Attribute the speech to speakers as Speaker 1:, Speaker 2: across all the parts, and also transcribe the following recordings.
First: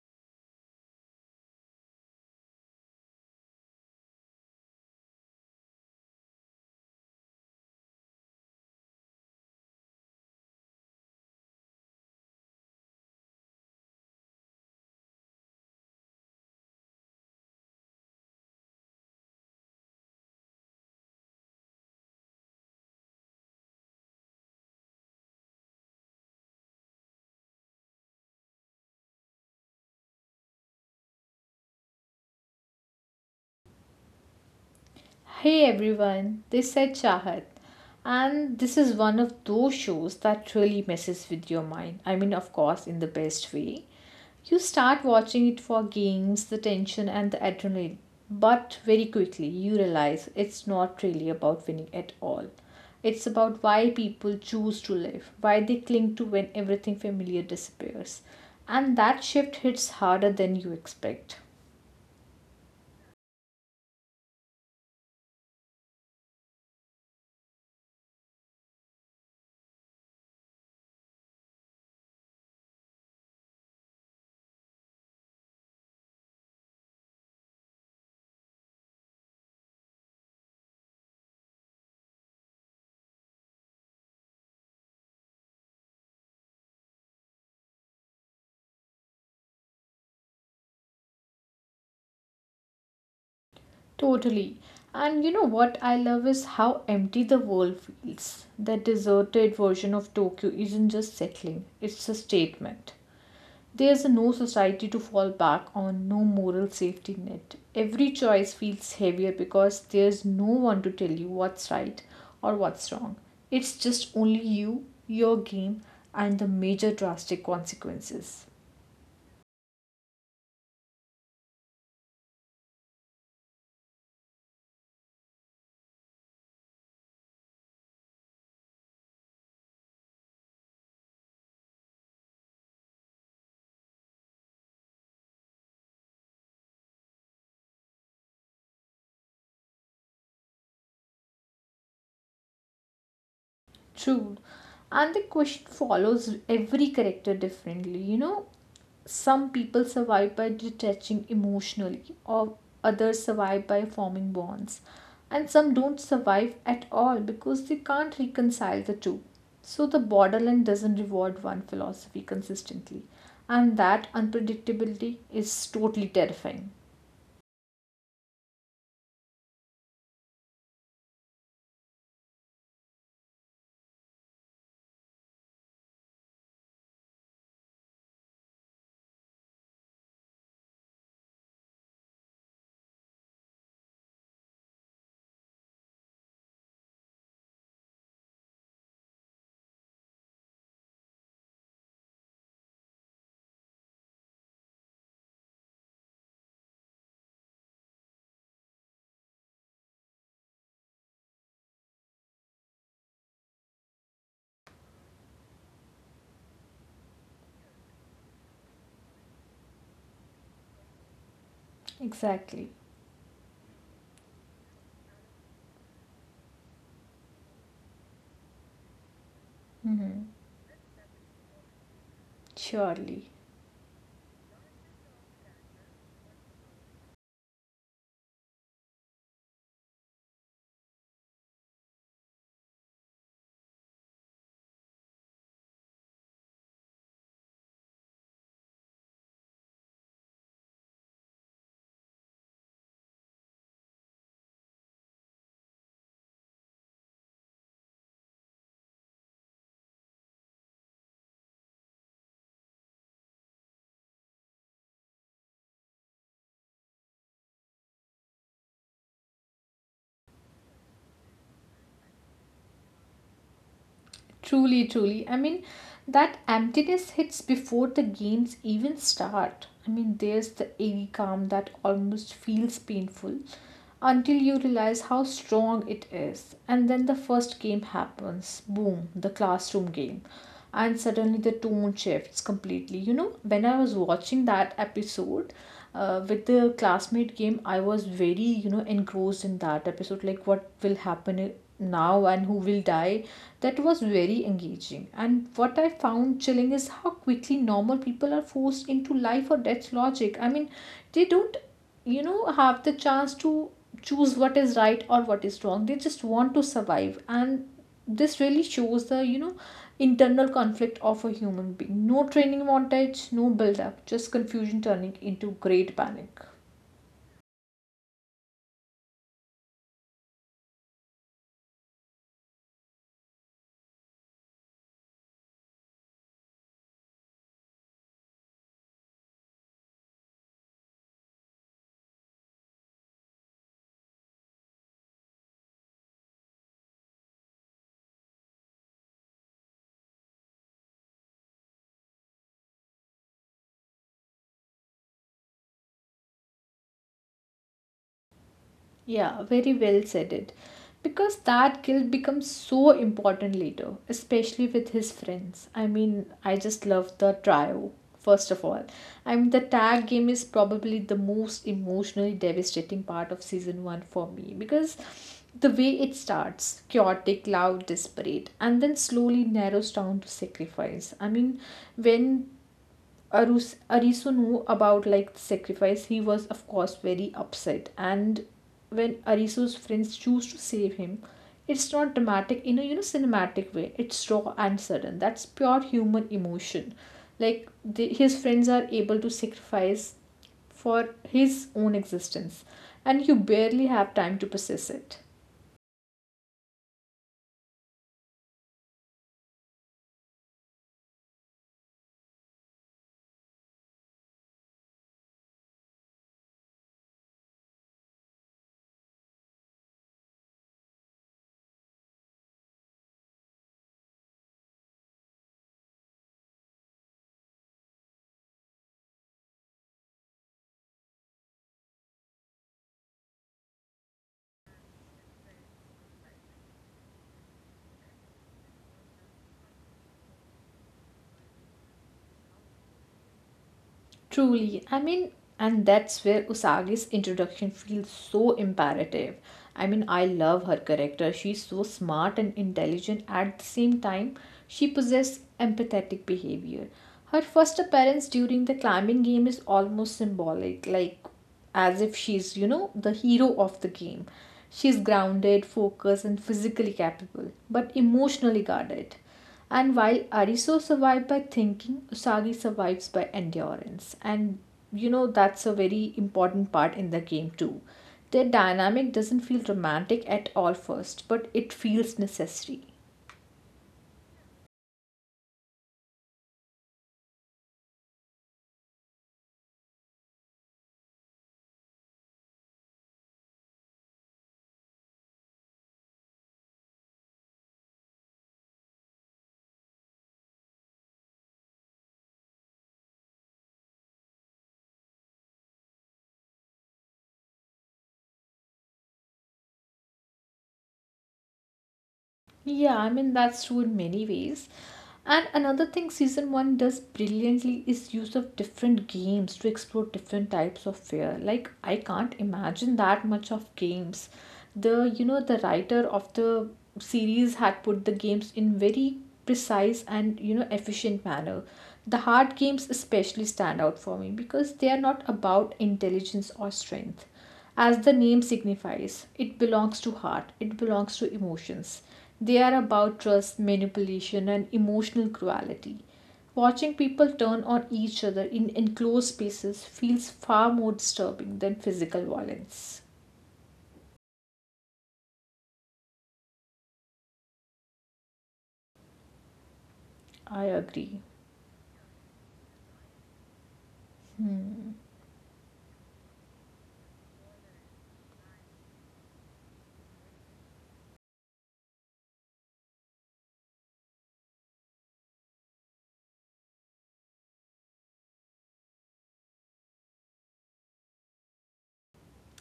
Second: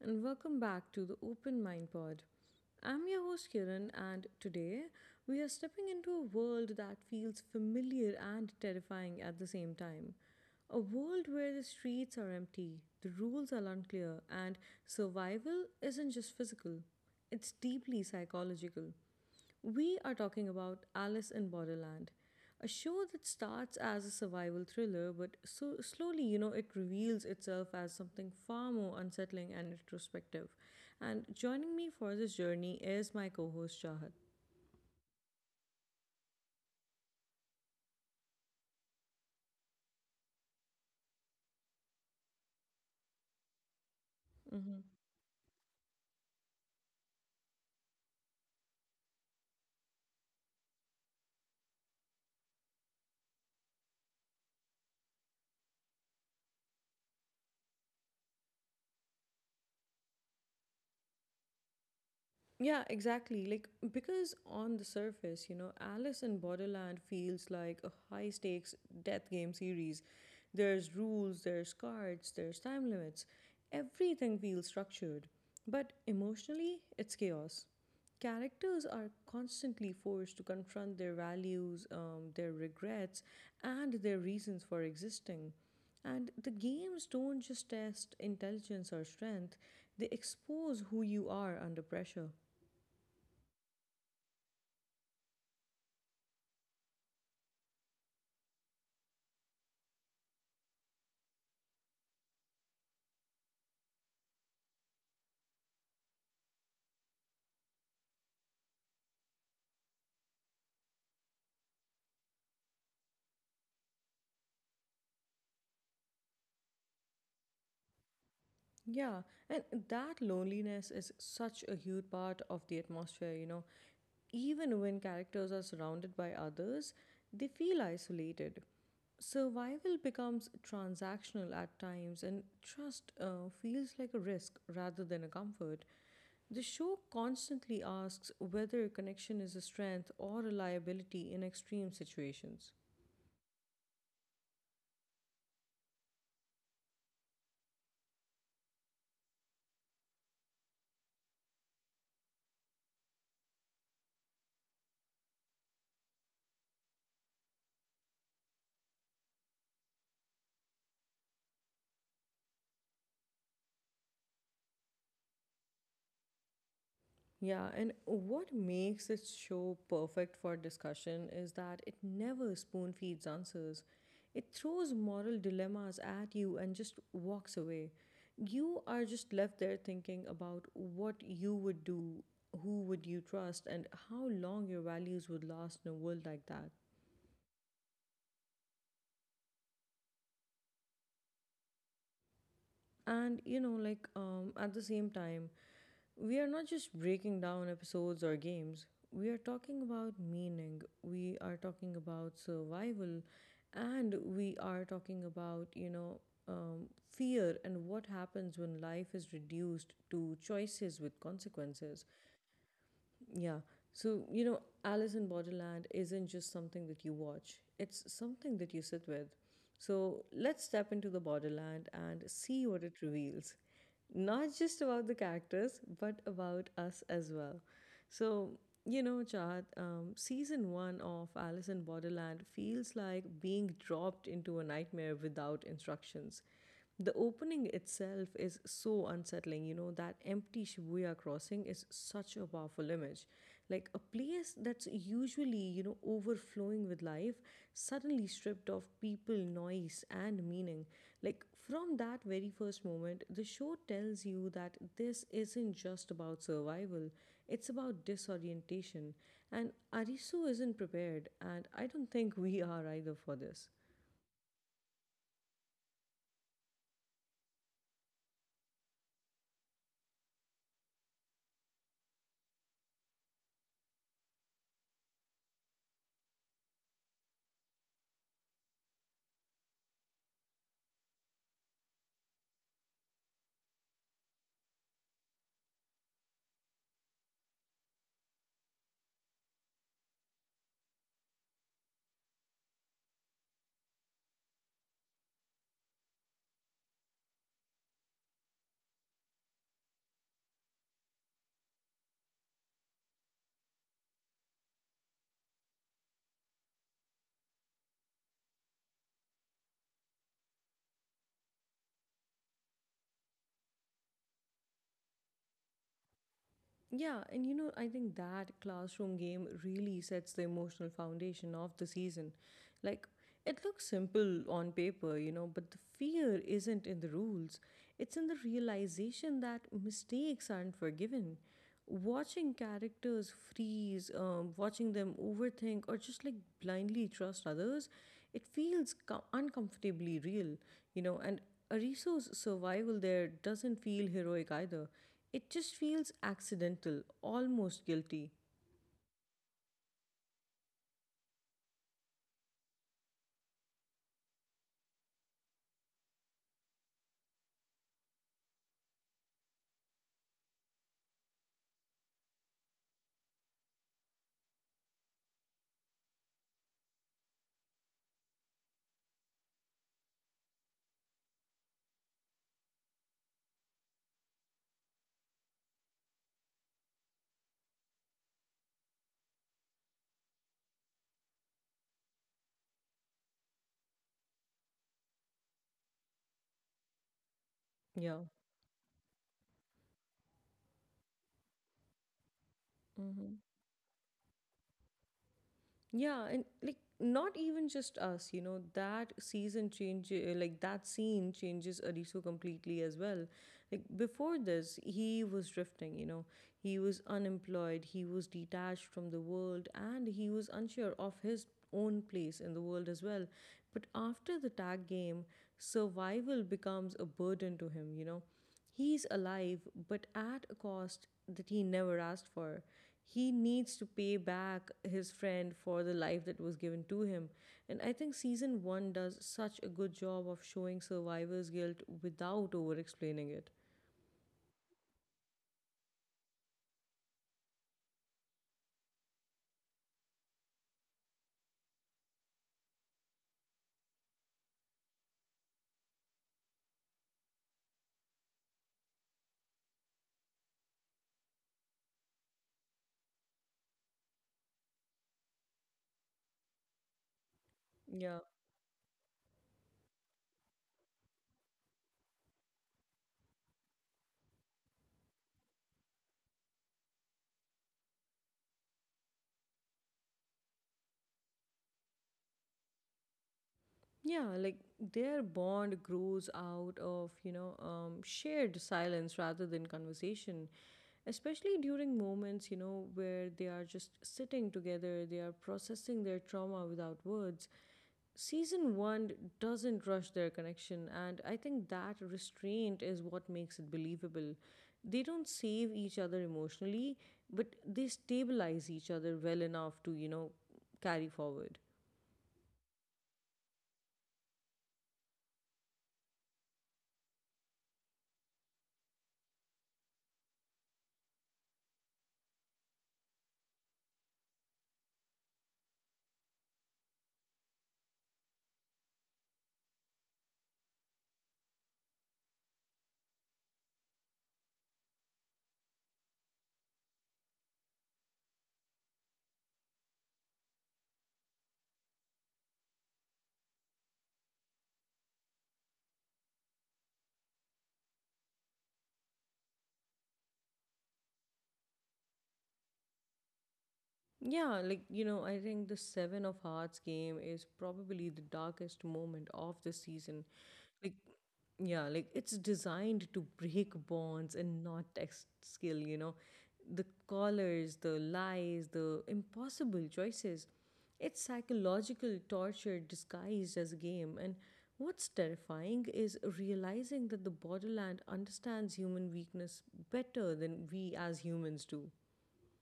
Speaker 1: and welcome back to the Open Mind Pod. I'm your host Kiran, and today we are stepping into a world that feels familiar and terrifying at the same time. A world where the streets are empty, the rules are unclear, and survival isn't just physical, it's deeply psychological. We are talking about Alice in Borderland, a show that starts as a survival thriller, but so slowly, it reveals itself as something far more unsettling and introspective. And joining me for this journey is my co-host Shahad.
Speaker 2: Hey everyone, this is Chahat, and this is one of those shows that really messes with your mind. I mean, of course, in the best way. You
Speaker 1: Mm-hmm.
Speaker 2: start watching it for games, the tension, and the adrenaline, but very quickly you realize it's not really about winning at all. It's about why people choose to live, why they cling to when everything familiar disappears. And that shift hits harder than you expect.
Speaker 1: Yeah, exactly. Like, because on the surface, Alice in Borderland feels like a high stakes death game series. There's rules, there's cards, there's time limits. Everything feels structured. But emotionally, it's chaos. Characters are constantly forced to confront their values, their regrets, and their reasons for existing. And the games don't just test intelligence or strength, they expose who you are under pressure.
Speaker 2: Totally. And you know what I love is how empty the world feels. That deserted version of Tokyo isn't just settling, it's a statement. There's no society to fall back on, no moral safety net. Every choice feels heavier because there's no one to tell you what's right or what's wrong. It's just only you, your game, and the major drastic consequences.
Speaker 1: Yeah, and that loneliness is such a huge part of the atmosphere, Even when characters are surrounded by others, they feel isolated. Survival becomes transactional at times, and trust feels like a risk rather than a comfort. The show constantly asks whether connection is a strength or a liability in extreme situations.
Speaker 2: True. And the question follows every character differently. You know, some people survive by detaching emotionally, or others survive by forming bonds, and some don't survive at all because they can't reconcile the two. So the borderline doesn't reward one philosophy consistently, and that unpredictability is totally terrifying.
Speaker 1: Yeah, and what makes this show perfect for discussion is that it never spoon feeds answers. It throws moral dilemmas at you and just walks away. You are just left there thinking about what you would do, who would you trust, and how long your values would last in a world like that. And at the same time, we are not just breaking down episodes or games, we are talking about meaning, we are talking about survival, and we are talking about, um, fear and what happens when life is reduced to choices with consequences.
Speaker 2: Exactly.
Speaker 1: Yeah. So, Alice in Borderland isn't just something that you watch, it's something that you sit with. So,
Speaker 2: Hmm.
Speaker 1: let's step into the Borderland and see what it
Speaker 2: Surely.
Speaker 1: reveals. Not just about the characters, but about us as well. So, Chad, season one of Alice in Borderland feels like being dropped into a nightmare without instructions. The opening itself is so unsettling. That empty Shibuya crossing is such a powerful image. Like a place that's usually, overflowing with life, suddenly stripped of people, noise, and meaning. Like from that very first moment, the show tells you that this isn't just about survival, it's about disorientation. And Arisu isn't prepared, and I don't think we are either for this.
Speaker 2: Truly. I mean, that emptiness hits before the games even start. I mean, there's the eerie calm that almost feels painful until you realize how strong it is. And then the first game happens boom, the classroom game. And suddenly the tone shifts completely. You know, when I was watching that episode, with the classmate game I was very engrossed in that episode, like what will happen? Now and who will die? That was very engaging. And what I found chilling is how quickly normal people are forced into life or death logic. I mean, they don't have the chance to choose what is right or what is wrong. They just want to survive, and this really shows the internal conflict of a human being. No training montage, no build up, just confusion turning into great panic.
Speaker 1: Yeah, and I think that classroom game really sets the emotional foundation of the season. Like, it looks simple on paper, but the fear isn't in the rules. It's in the realization that mistakes aren't forgiven. Watching characters freeze, watching them overthink, or just like blindly trust others, it feels uncomfortably real, And Ariso's survival there doesn't feel heroic either. It just feels accidental, almost guilty.
Speaker 2: Yeah, very well said it. Because that guilt becomes so important later, especially with his friends. I mean, I just love the trio, first of all. I mean, the tag game is probably the most emotionally devastating part of season one for me because the way it starts chaotic, loud, desperate, and then slowly narrows down to sacrifice. I mean, when Arisu knew about like the sacrifice, he was of course very upset. And when Arisu's friends choose to save him, it's not dramatic in a cinematic way. It's raw and sudden. That's pure human emotion. Like
Speaker 1: Yeah.
Speaker 2: his friends are able to sacrifice for his own existence, and
Speaker 1: Mm-hmm.
Speaker 2: you barely have time to process it.
Speaker 1: Yeah, and like not even just us, that season change, like that scene changes Arisu completely as well. Like before this he was drifting, he was unemployed, he was detached from the world, and he was unsure of his own place in the world as well. But after the tag game, survival becomes a burden to him, he's alive, but at a cost that he never asked for. He needs to pay back his friend for the life that was given to him. And I think season 1 does such a good job of showing survivor's guilt without over explaining it.
Speaker 2: Truly, I mean, and that's where Usagi's introduction feels so imperative. I mean, I love her character. She's so smart and intelligent at the same time. She possesses empathetic behavior. Her first appearance during the climbing game is almost symbolic, like as if she's, you know, the hero of the game. She's grounded, focused, and physically capable, but
Speaker 1: Yeah.
Speaker 2: emotionally guarded. And while Ariso survived by thinking, Usagi survives by endurance. And you know, that's a very important part in the game, too. Their dynamic doesn't feel romantic at all first, but it feels necessary.
Speaker 1: Yeah, like their bond grows out of, shared silence rather than conversation, especially during moments, where they are just sitting together, they are processing their trauma without words. Season one doesn't rush their connection, and I think that restraint is what makes it believable. They don't save each other emotionally, but they stabilize each other well enough to, carry forward.
Speaker 2: Yeah, I mean that's true in many ways. And another thing season 1 does brilliantly is use of different games to explore different types of fear. Like I can't imagine that much of games. The You know, the writer of the series had put the games in very precise and you know efficient manner. The hard games especially stand out for me because they are not about intelligence or strength. As the name signifies, it belongs to heart, it belongs to emotions. They are about trust, manipulation and emotional cruelty. Watching people turn on each other in enclosed spaces feels far more disturbing than physical violence.
Speaker 1: Yeah, like I think the Seven of Hearts game is probably the darkest moment of the season.
Speaker 2: I
Speaker 1: Like,
Speaker 2: agree.
Speaker 1: yeah, like it's designed to break bonds and not test skill, The collars, the lies, the impossible choices. It's psychological torture disguised as a game. And what's terrifying is realizing that the borderland understands human weakness better than we as humans do.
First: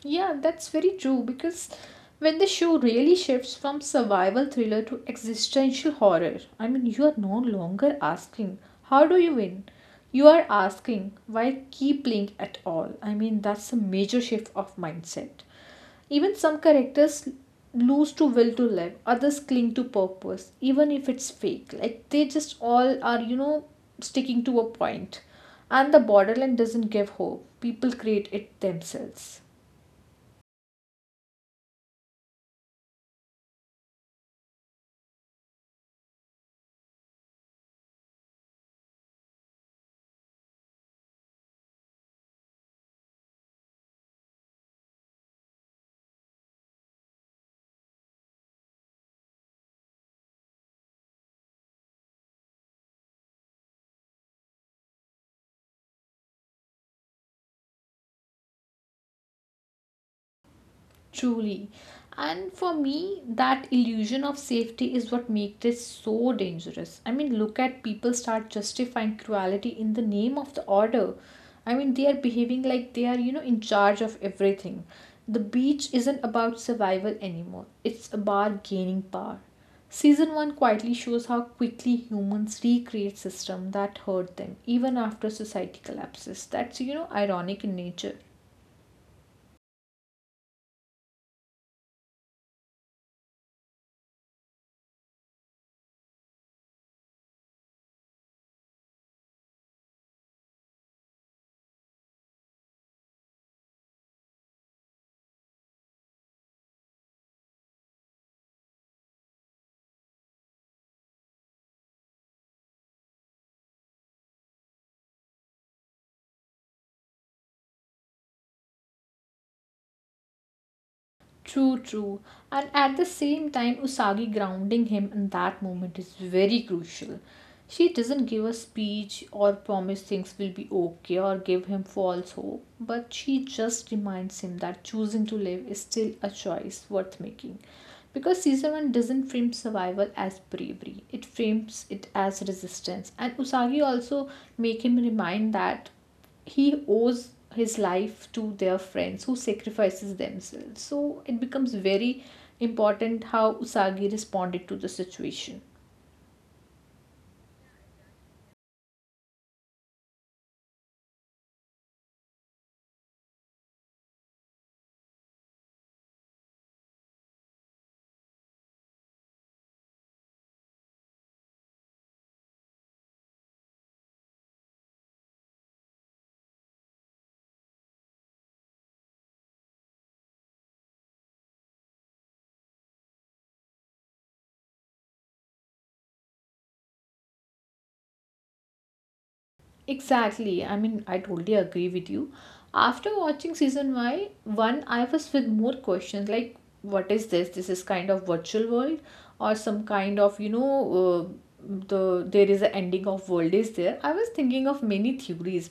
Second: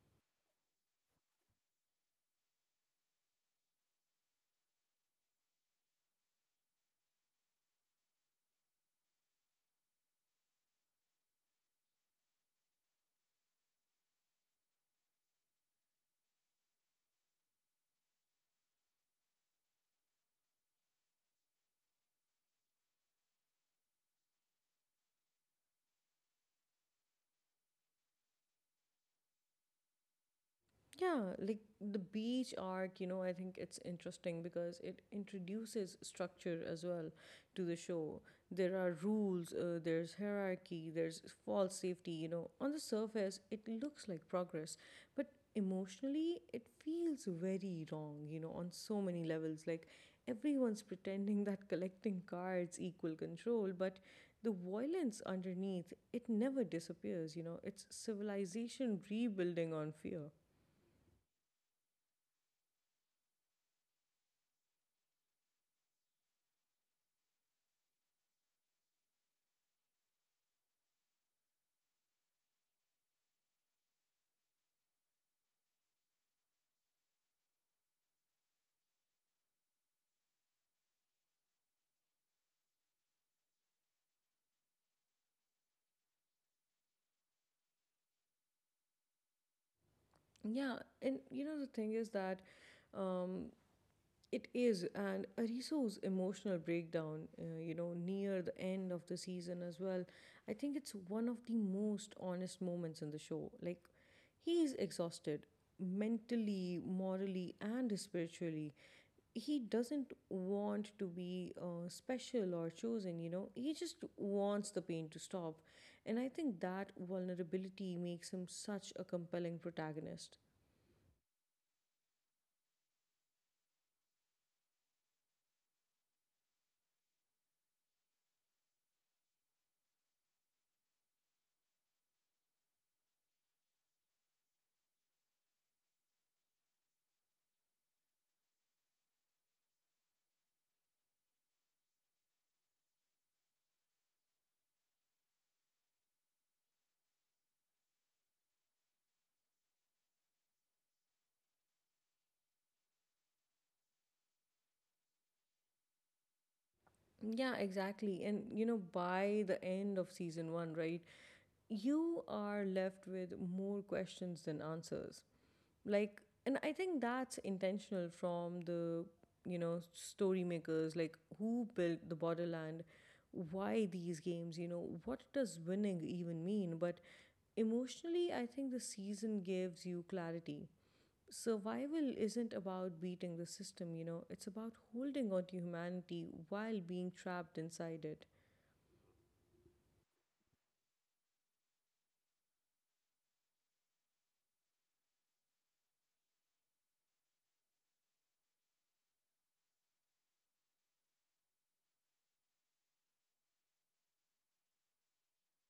Speaker 2: Yeah, that's very true because when the show really shifts from survival thriller to existential horror, I mean, you are no longer asking, how do you win? You are asking, why keep playing at all? I mean, that's a major shift of mindset. Even some characters lose to will to live, others cling to purpose, even if it's fake. Like they just all are, you know, sticking to a point. And the borderline doesn't give hope. People create it themselves.
Speaker 1: Yeah, like the beach arc, I think it's interesting because it introduces structure as well to the show. There are rules, there's hierarchy, there's false safety, On the surface, it looks like progress, but emotionally, it feels very wrong, on so many levels. Like everyone's pretending that collecting cards equal control, but the violence underneath, it never disappears, It's civilization rebuilding on fear.
Speaker 2: Truly. And for me, that illusion of safety is what makes it so dangerous. I mean, look at people start justifying cruelty in the name of the order. I mean, they are behaving like they are, you know, in charge of everything. The beach isn't about survival anymore, it's about gaining power. Season 1 quietly shows how quickly humans recreate systems that hurt them even after society collapses. That's, you know, ironic in nature.
Speaker 1: Yeah, and you know the thing is that um, it is, and Ariso's emotional breakdown, near the end of the season as well. I think it's one of the most honest moments in the show. Like, he is exhausted mentally, morally, and spiritually. He doesn't want to be special or chosen, He just wants the pain to stop. And I think that vulnerability makes him such a compelling protagonist.
Speaker 2: True, true. And at the same time, Usagi grounding him in that moment is very crucial. She doesn't give a speech or promise things will be okay or give him false hope, but she just reminds him that choosing to live is still a choice worth making. Because season 1 doesn't frame survival as bravery, it frames it as resistance. And Usagi also make him remind that he owes his life to their friends who sacrifices themselves, so it becomes very important how Usagi responded to the situation.
Speaker 1: Yeah, exactly. And by the end of season one, right, you are left with more questions than answers. Like, and I think that's intentional from the, story makers, like who built the borderland, why these games, what does winning even mean? But emotionally, I think the season gives you clarity. Survival isn't about beating the system, it's about holding on to humanity while being trapped inside it.
Speaker 2: Exactly. I mean, I totally agree with you. After watching one, I was with more questions, like what is this? This is kind of virtual world or some kind of, you know, uh, the there is a ending of world is there. I was thinking of many theories.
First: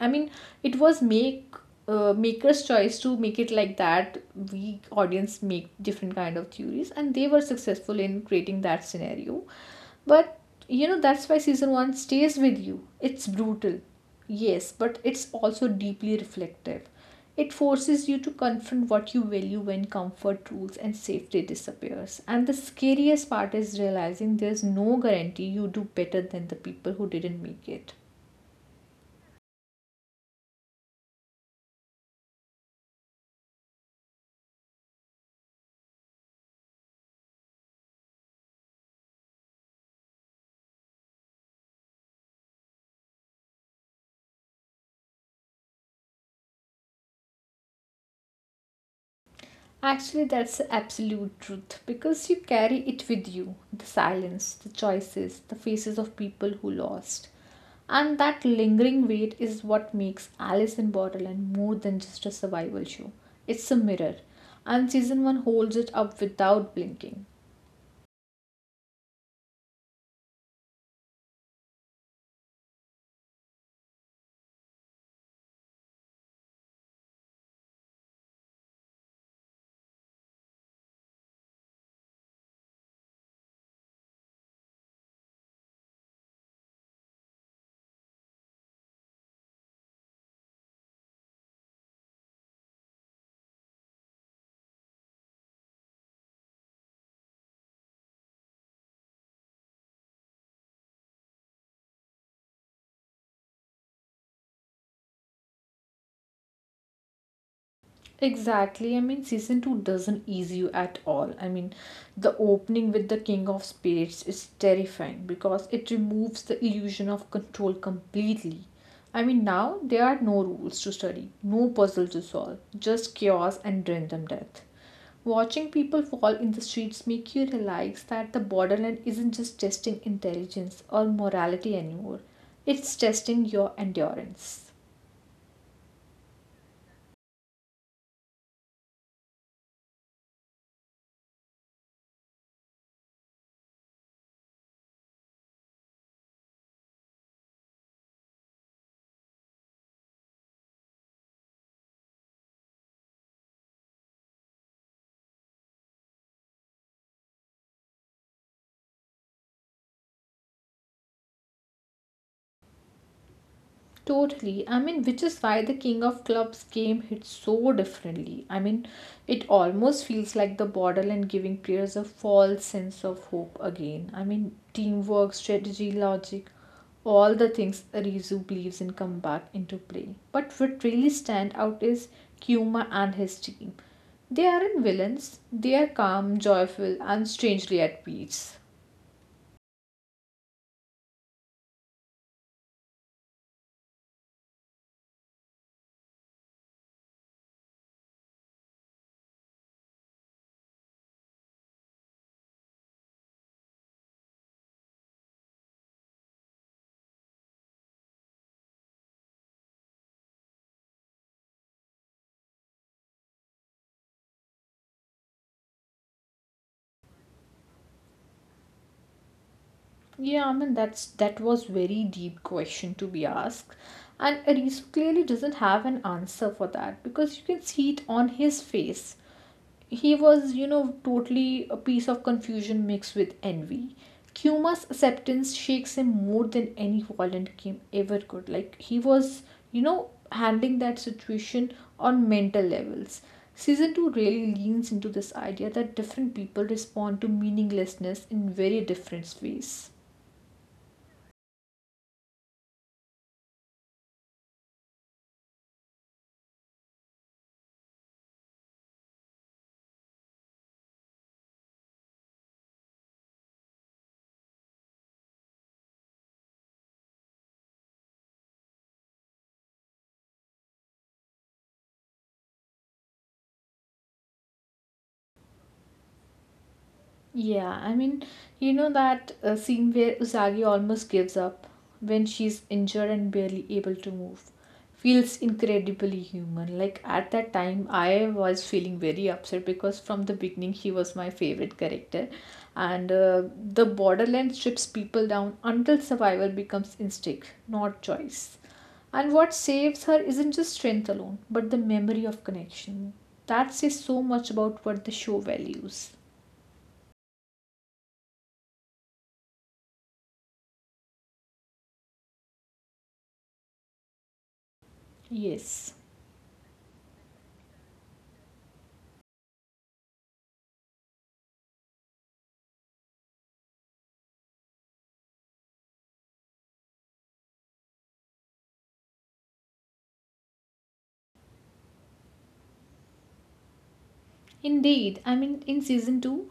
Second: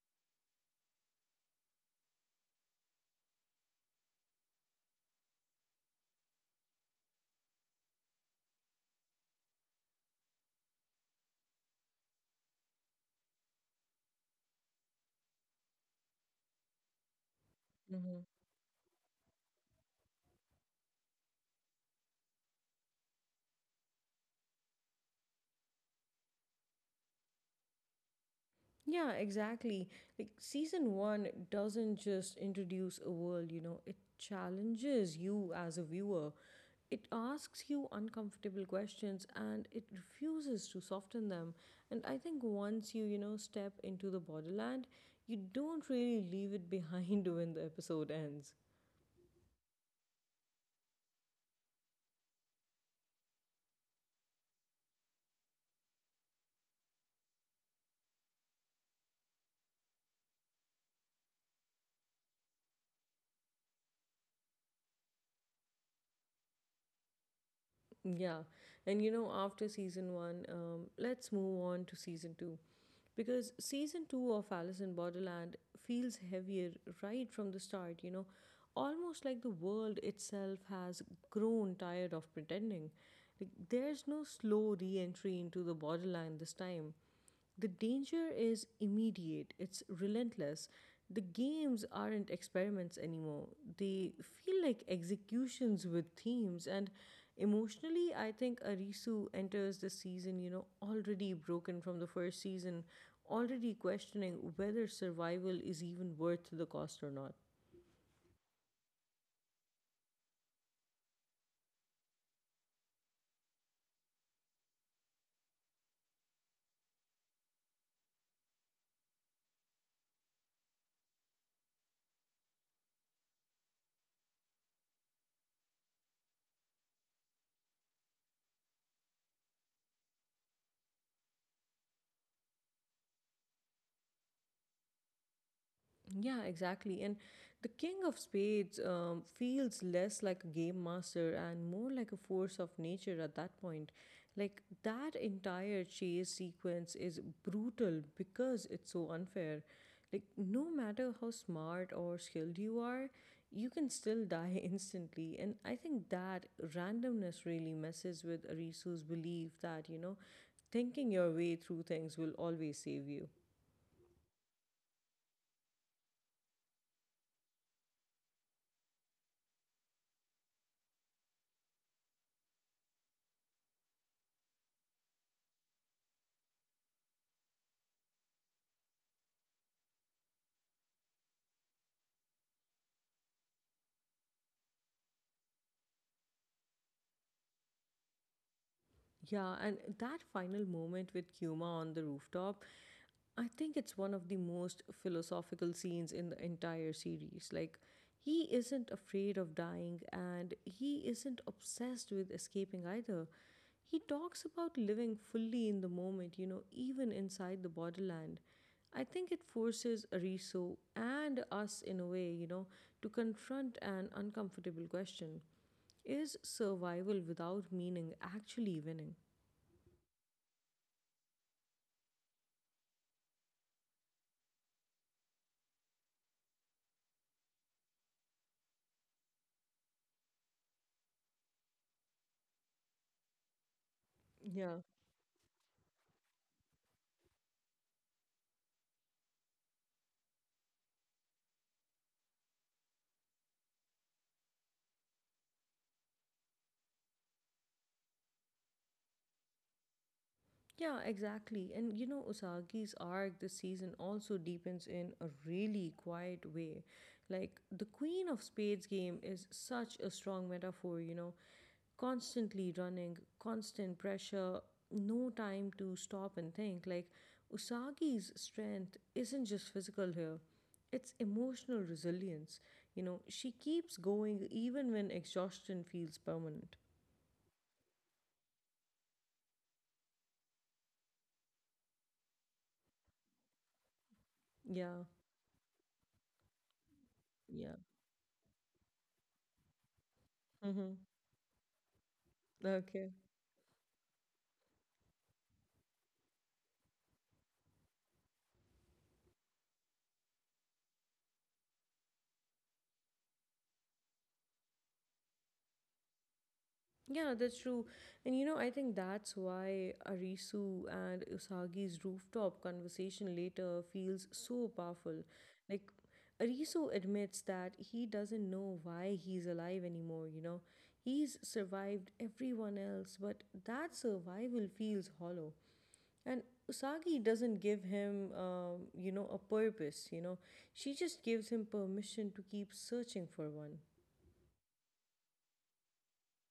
Speaker 2: I mean, it was maker's choice to make it like that. We audience make different kind of theories, and they were successful in creating that scenario. But you know, that's why season 1 stays with you. It's brutal, yes, but it's also deeply reflective. It forces you
Speaker 1: Hmm.
Speaker 2: to confront what you value when comfort rules and safety disappears, and the scariest part is realizing there's no guarantee you do better than the people who didn't make it.
Speaker 1: Yeah, exactly. Like season one doesn't just introduce a world, it challenges you as a viewer. It asks you uncomfortable questions and it refuses to soften them. And I think once you, step into the borderland, you don't really leave it behind when the episode ends.
Speaker 2: Actually, that's the absolute truth because you carry it with you, the silence, the choices, the faces of people who lost. And that lingering weight is what makes Alice in Borderland more than just a survival show. It's a mirror, and season 1 holds it up without blinking.
Speaker 1: Yeah, and after season one, let's move on to season two because season two of Alice in Borderland feels heavier right from the start, almost like the world itself has grown tired of pretending. Like, there's no slow re entry into the borderland this time. The danger is immediate, it's relentless. The games aren't experiments anymore. They feel like executions with themes. And emotionally, I think Arisu enters the season, already broken from the first season, already questioning whether survival is even worth the cost or not.
Speaker 2: Exactly. I mean, season two doesn't ease you at all. I mean, the opening with the King of Spades is terrifying because it removes the illusion of control completely. I mean, now there are no rules to study, no puzzle to solve, just chaos and random death. Watching people fall in the streets make you realize that the borderland isn't just testing intelligence or morality anymore. It's testing your endurance.
Speaker 1: Yeah, exactly. And the King of Spades feels less like a game master and more like a force of nature at that point. Like, that entire chase sequence is brutal because it's so unfair. Like, no matter how smart or skilled you are, you can still die instantly. And I think that randomness really messes with Arisu's belief that, thinking your way through things will always save you.
Speaker 2: Totally. I mean, which is why the King of Clubs game hits so differently. I mean, it almost feels like the borderline giving players a false sense of hope again. I mean, teamwork, strategy, logic, all the things Arizu believes in come back into play. But what really stand out is Kuma and his team. They aren't villains, they are calm, joyful, and strangely at peace.
Speaker 1: Yeah, and that final moment with Kuma on the rooftop, I think it's one of the most philosophical scenes in the entire series. Like, he isn't afraid of dying and he isn't obsessed with escaping either. He talks about living fully in the moment, even inside the borderland. I think it forces Ariso and us, in a way, to confront an uncomfortable question. Is survival without meaning actually winning?
Speaker 2: Yeah, I mean that was very deep question to be asked, and Arisu clearly doesn't have an answer for that because you can see it on his face. He was, you know, totally a piece of confusion mixed with envy.
Speaker 1: Yeah,
Speaker 2: Kuma's acceptance shakes him more than any violent game ever could. Like he was, you know, handling that situation on mental levels. Season 2 really leans into this idea that different people respond to meaninglessness in very different ways.
Speaker 1: yeah, exactly. And Usagi's arc this season also deepens in a really quiet way. Like, the Queen of Spades game is such a strong metaphor, constantly running, constant pressure, no time to stop and think. Like, Usagi's strength isn't just physical here, it's emotional resilience. She keeps going even when exhaustion feels permanent.
Speaker 2: Yeah, I mean, you know that scene where Usagi almost gives up when she's injured and barely able to move
Speaker 1: Yeah,
Speaker 2: feels incredibly human. Like at that
Speaker 1: yeah.
Speaker 2: time, I was feeling very upset because from the beginning, he
Speaker 1: Mm-hmm.
Speaker 2: was my favorite character.
Speaker 1: Okay.
Speaker 2: And The borderland strips people down until survival becomes instinct, not choice. And what saves her isn't just strength alone, but the memory of connection. That says so much about what the show values.
Speaker 1: Yeah, that's true. And I think that's why Arisu and Usagi's rooftop conversation later feels so powerful. Like,
Speaker 2: Yes.
Speaker 1: Arisu admits that he doesn't know why he's alive anymore, He's survived everyone else, but that survival feels hollow. And Usagi doesn't give him, a purpose, She just gives him permission to keep searching for one.
Speaker 2: Indeed, I mean, in season 2,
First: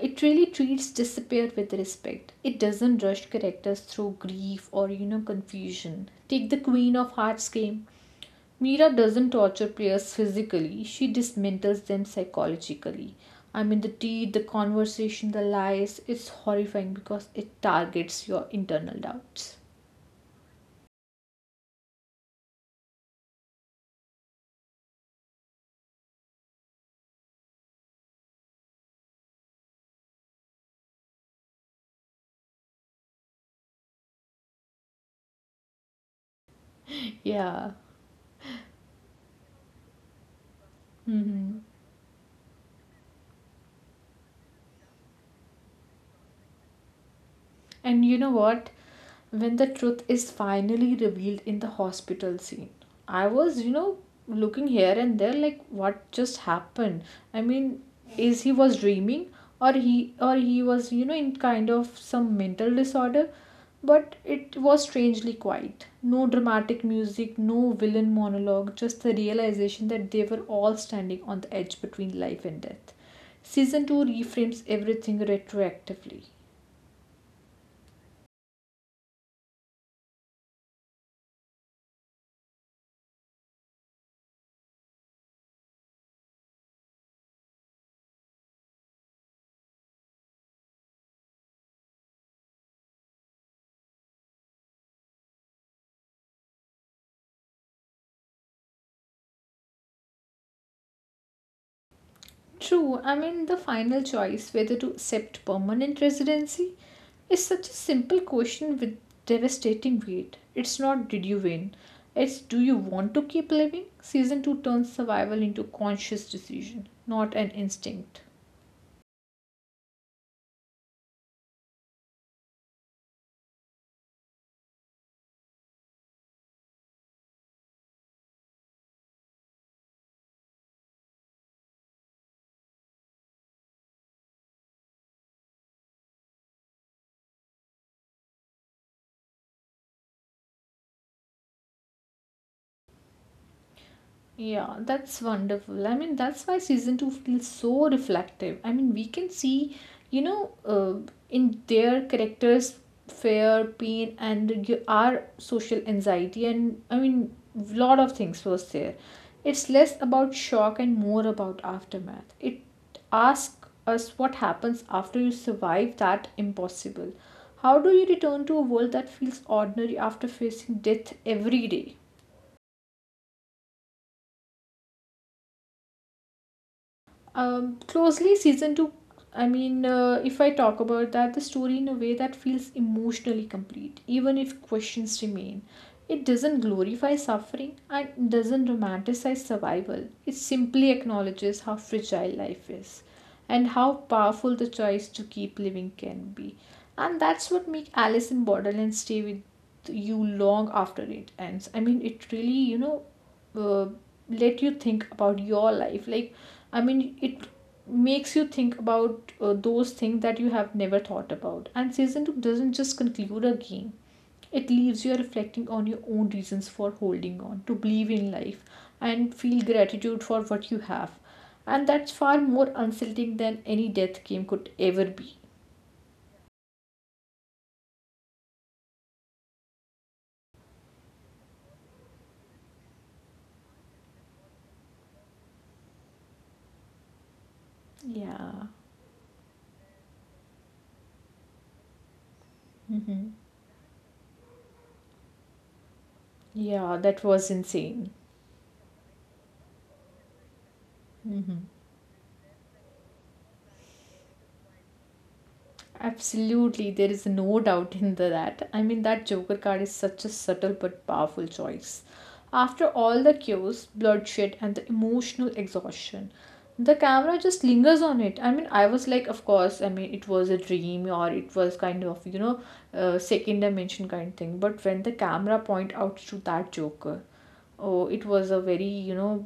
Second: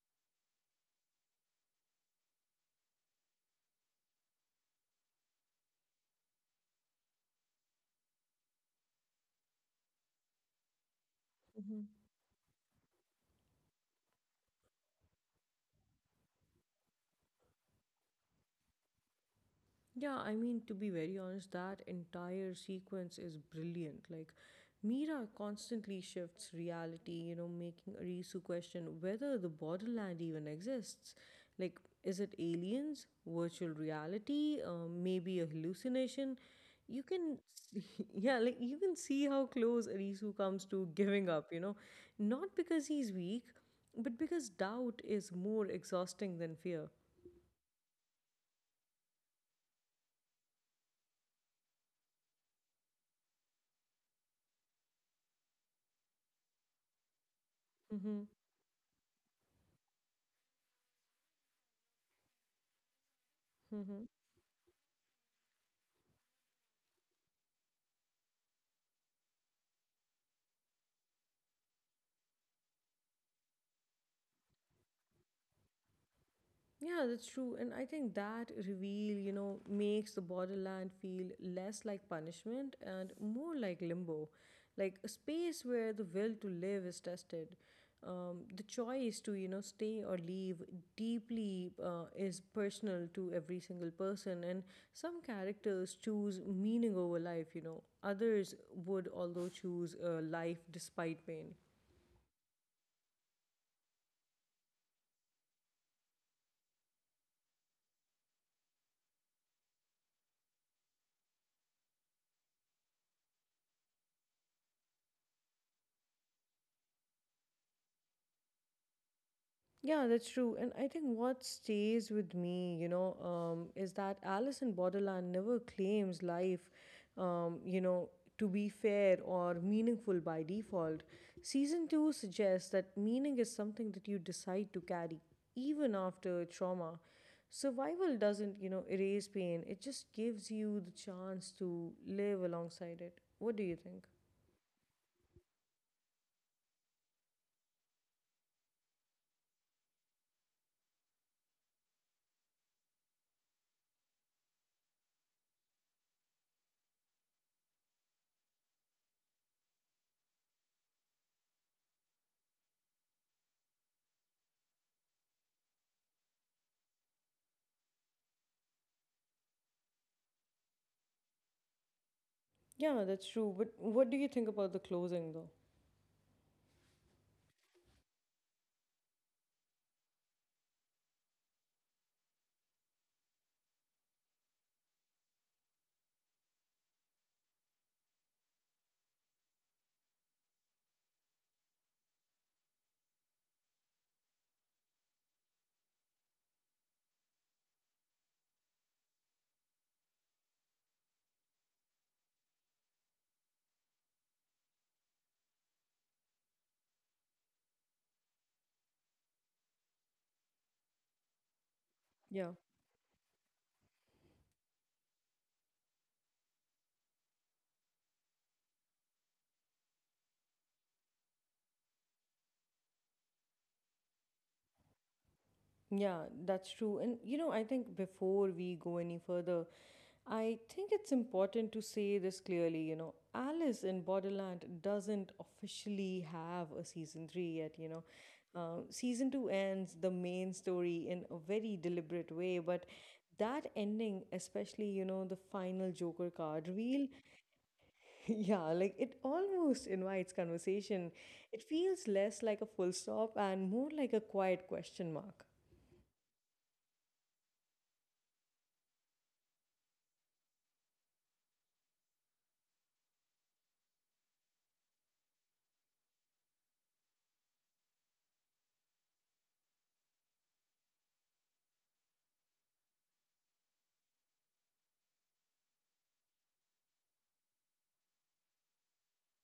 Speaker 2: it really treats disappear with respect. It doesn't rush characters through grief or, you know, confusion. Take the Queen of Hearts game. Mira doesn't torture players physically, she dismantles them psychologically. I mean, the teeth, the conversation, the lies, it's horrifying because it targets your internal doubts.
Speaker 1: Yeah, I mean, to be very honest, that entire sequence is brilliant. Like, Mira constantly shifts reality, making Arisu question whether the borderland even exists. Like, is it aliens, virtual reality, maybe a hallucination? You can,
Speaker 2: Yeah.
Speaker 1: yeah, like, you can see how close Arisu comes to giving up,
Speaker 2: Mhm.
Speaker 1: not because he's weak, but because doubt is more exhausting than fear.
Speaker 2: And you know what? When the truth is finally revealed in the hospital scene, I was, you know, looking here and there like what just happened? I mean,
Speaker 1: Mm-hmm.
Speaker 2: is he was dreaming, or he was, you know, in kind of some mental disorder?
Speaker 1: Mm-hmm.
Speaker 2: But it was strangely quiet. No dramatic music, no villain monologue, just the realization that they were all standing on the edge between life and death. Season 2 reframes everything retroactively.
Speaker 1: Yeah, that's true. And I think that reveal, makes the borderland feel less like punishment and more like limbo, like a space where the will to live is tested. The choice to, stay or leave deeply is personal to every single person. And some characters choose meaning over life, you know, others would, although, choose life despite pain.
Speaker 2: True, I mean, the final choice whether to accept permanent residency is such a simple question with devastating weight. It's not did you win, it's do you want to keep living? Season 2 turns survival into conscious decision, not an instinct.
Speaker 1: Yeah, that's true. And I think what stays with me, is that Alice in Borderland never claims life, um, you know, to be fair or meaningful by default. Season 2 suggests that meaning is something that you decide to carry even after trauma. Survival doesn't, you know, erase pain, it just gives you the chance to live alongside it. What do you think?
Speaker 2: Yeah, that's wonderful. I mean, that's why season two feels so reflective. I mean, we can see, you know, uh, in their characters, fear, pain, and our social anxiety, and I mean, lot of things was there. It's less about shock and more about aftermath. It asks us what happens after you survive that impossible. How do you return to a world that feels ordinary after facing death every day?
Speaker 1: Yeah, that's true. But what do you think about the closing, though?
Speaker 2: Closely, season two. I mean, if I talk about that, the story in a way that feels emotionally complete, even if questions remain. It doesn't glorify suffering and doesn't romanticize survival. It simply acknowledges how fragile life is and how powerful the choice to keep living can be. And that's what makes Alice in Borderland stay with you long after it ends. I mean, it really, uh, let you think about your life. Like I mean it Makes you think about those things that you have never thought about, and season 2
Speaker 1: Yeah.
Speaker 2: doesn't just conclude a game, it leaves you reflecting on your own reasons for holding on, to believe in life and feel gratitude for what you have, and that's far more unsettling than any death game could ever be.
Speaker 1: Yeah, that's true. And you know, I think before we go any further, I think it's important to say this clearly. You know, Alice in Borderland doesn't officially have a season three yet.
Speaker 2: Yeah.
Speaker 1: Season two ends the main story in a very deliberate way, but
Speaker 2: Mhm.
Speaker 1: that ending, especially, you know, the final Joker card
Speaker 2: Yeah,
Speaker 1: reveal,
Speaker 2: that was insane.
Speaker 1: yeah, like it almost invites conversation. It feels less like a full stop and more like a quiet question mark.
Speaker 2: Absolutely, there is no doubt in that. I mean, that Joker card is such a subtle but powerful choice. After all the chaos, bloodshed, and the emotional exhaustion, the camera just lingers on it. I mean, I was like, of course, I mean, it was a dream, or it was kind of, second dimension kind thing. But when the camera point out to that Joker, oh, it was a very, you know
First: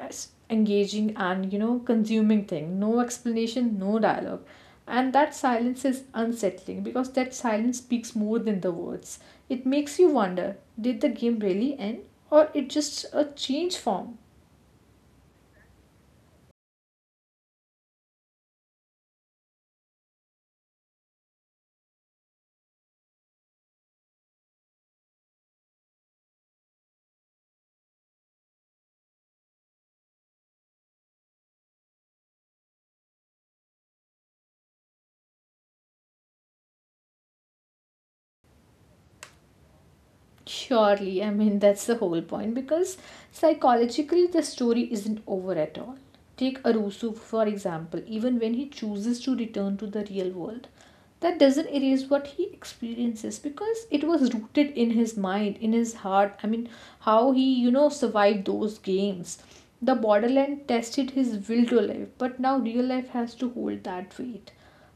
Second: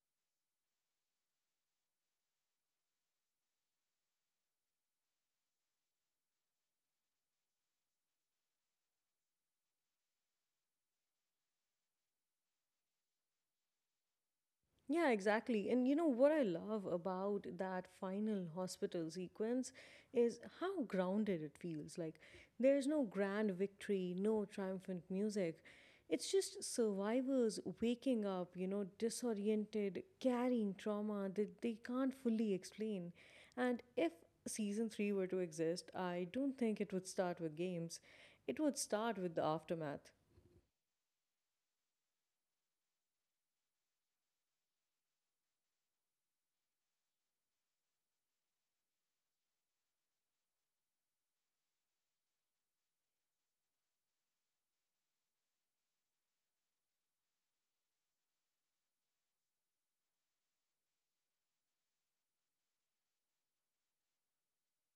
Speaker 2: s- engaging and, you know, consuming thing. No explanation, no dialogue, and that silence is unsettling because that silence speaks more than the words. It makes you wonder, did the game really end, or it just a change form?
Speaker 1: Yeah, exactly. And you know what I love about that final hospital sequence is how grounded it feels. Like there's no grand victory, no triumphant music. It's just survivors waking up, you know, disoriented, carrying trauma that they can't fully explain. And if season 3 were to exist, I don't think it would start with games. It would start with the aftermath.
Speaker 2: Surely, I mean, that's the whole point because psychologically the story isn't over at all. Take Arusu, for example. Even when he chooses to return to the real world, that doesn't erase what he experiences because it was rooted in his mind, in his heart. I mean, how he, you know, survived those games. The borderland tested his will to live, but now real life has to hold that weight.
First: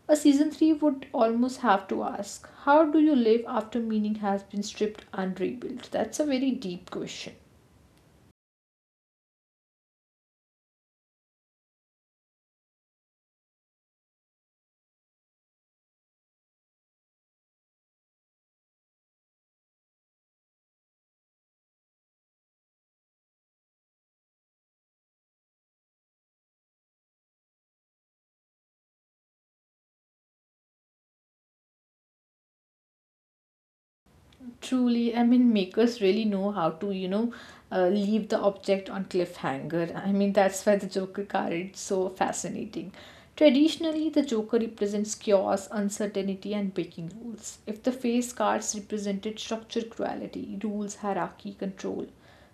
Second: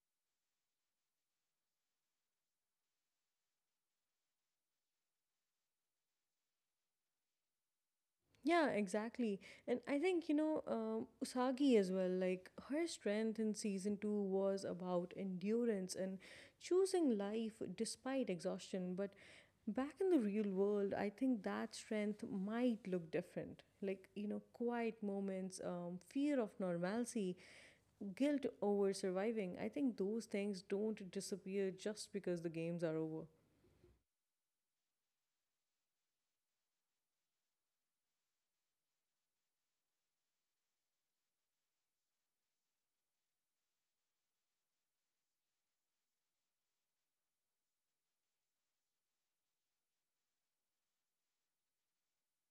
Speaker 2: A season 3 would almost have to ask, how do you live after meaning has been stripped and rebuilt? That's a very deep question.
Speaker 1: Yeah, exactly. And I think, Usagi as well, like her strength in season two was about endurance and choosing life despite exhaustion. But back in the real world, I think that strength might look different. Like, you know, quiet moments, fear of normalcy, guilt over surviving. I think those things don't disappear just because the games are over.
Speaker 2: Truly, I mean, makers really know how to, leave the object on cliffhanger. I mean, that's why the Joker card is so fascinating. Traditionally, the Joker represents chaos, uncertainty, and breaking rules. If the face cards represented structure, cruelty, rules, hierarchy, control,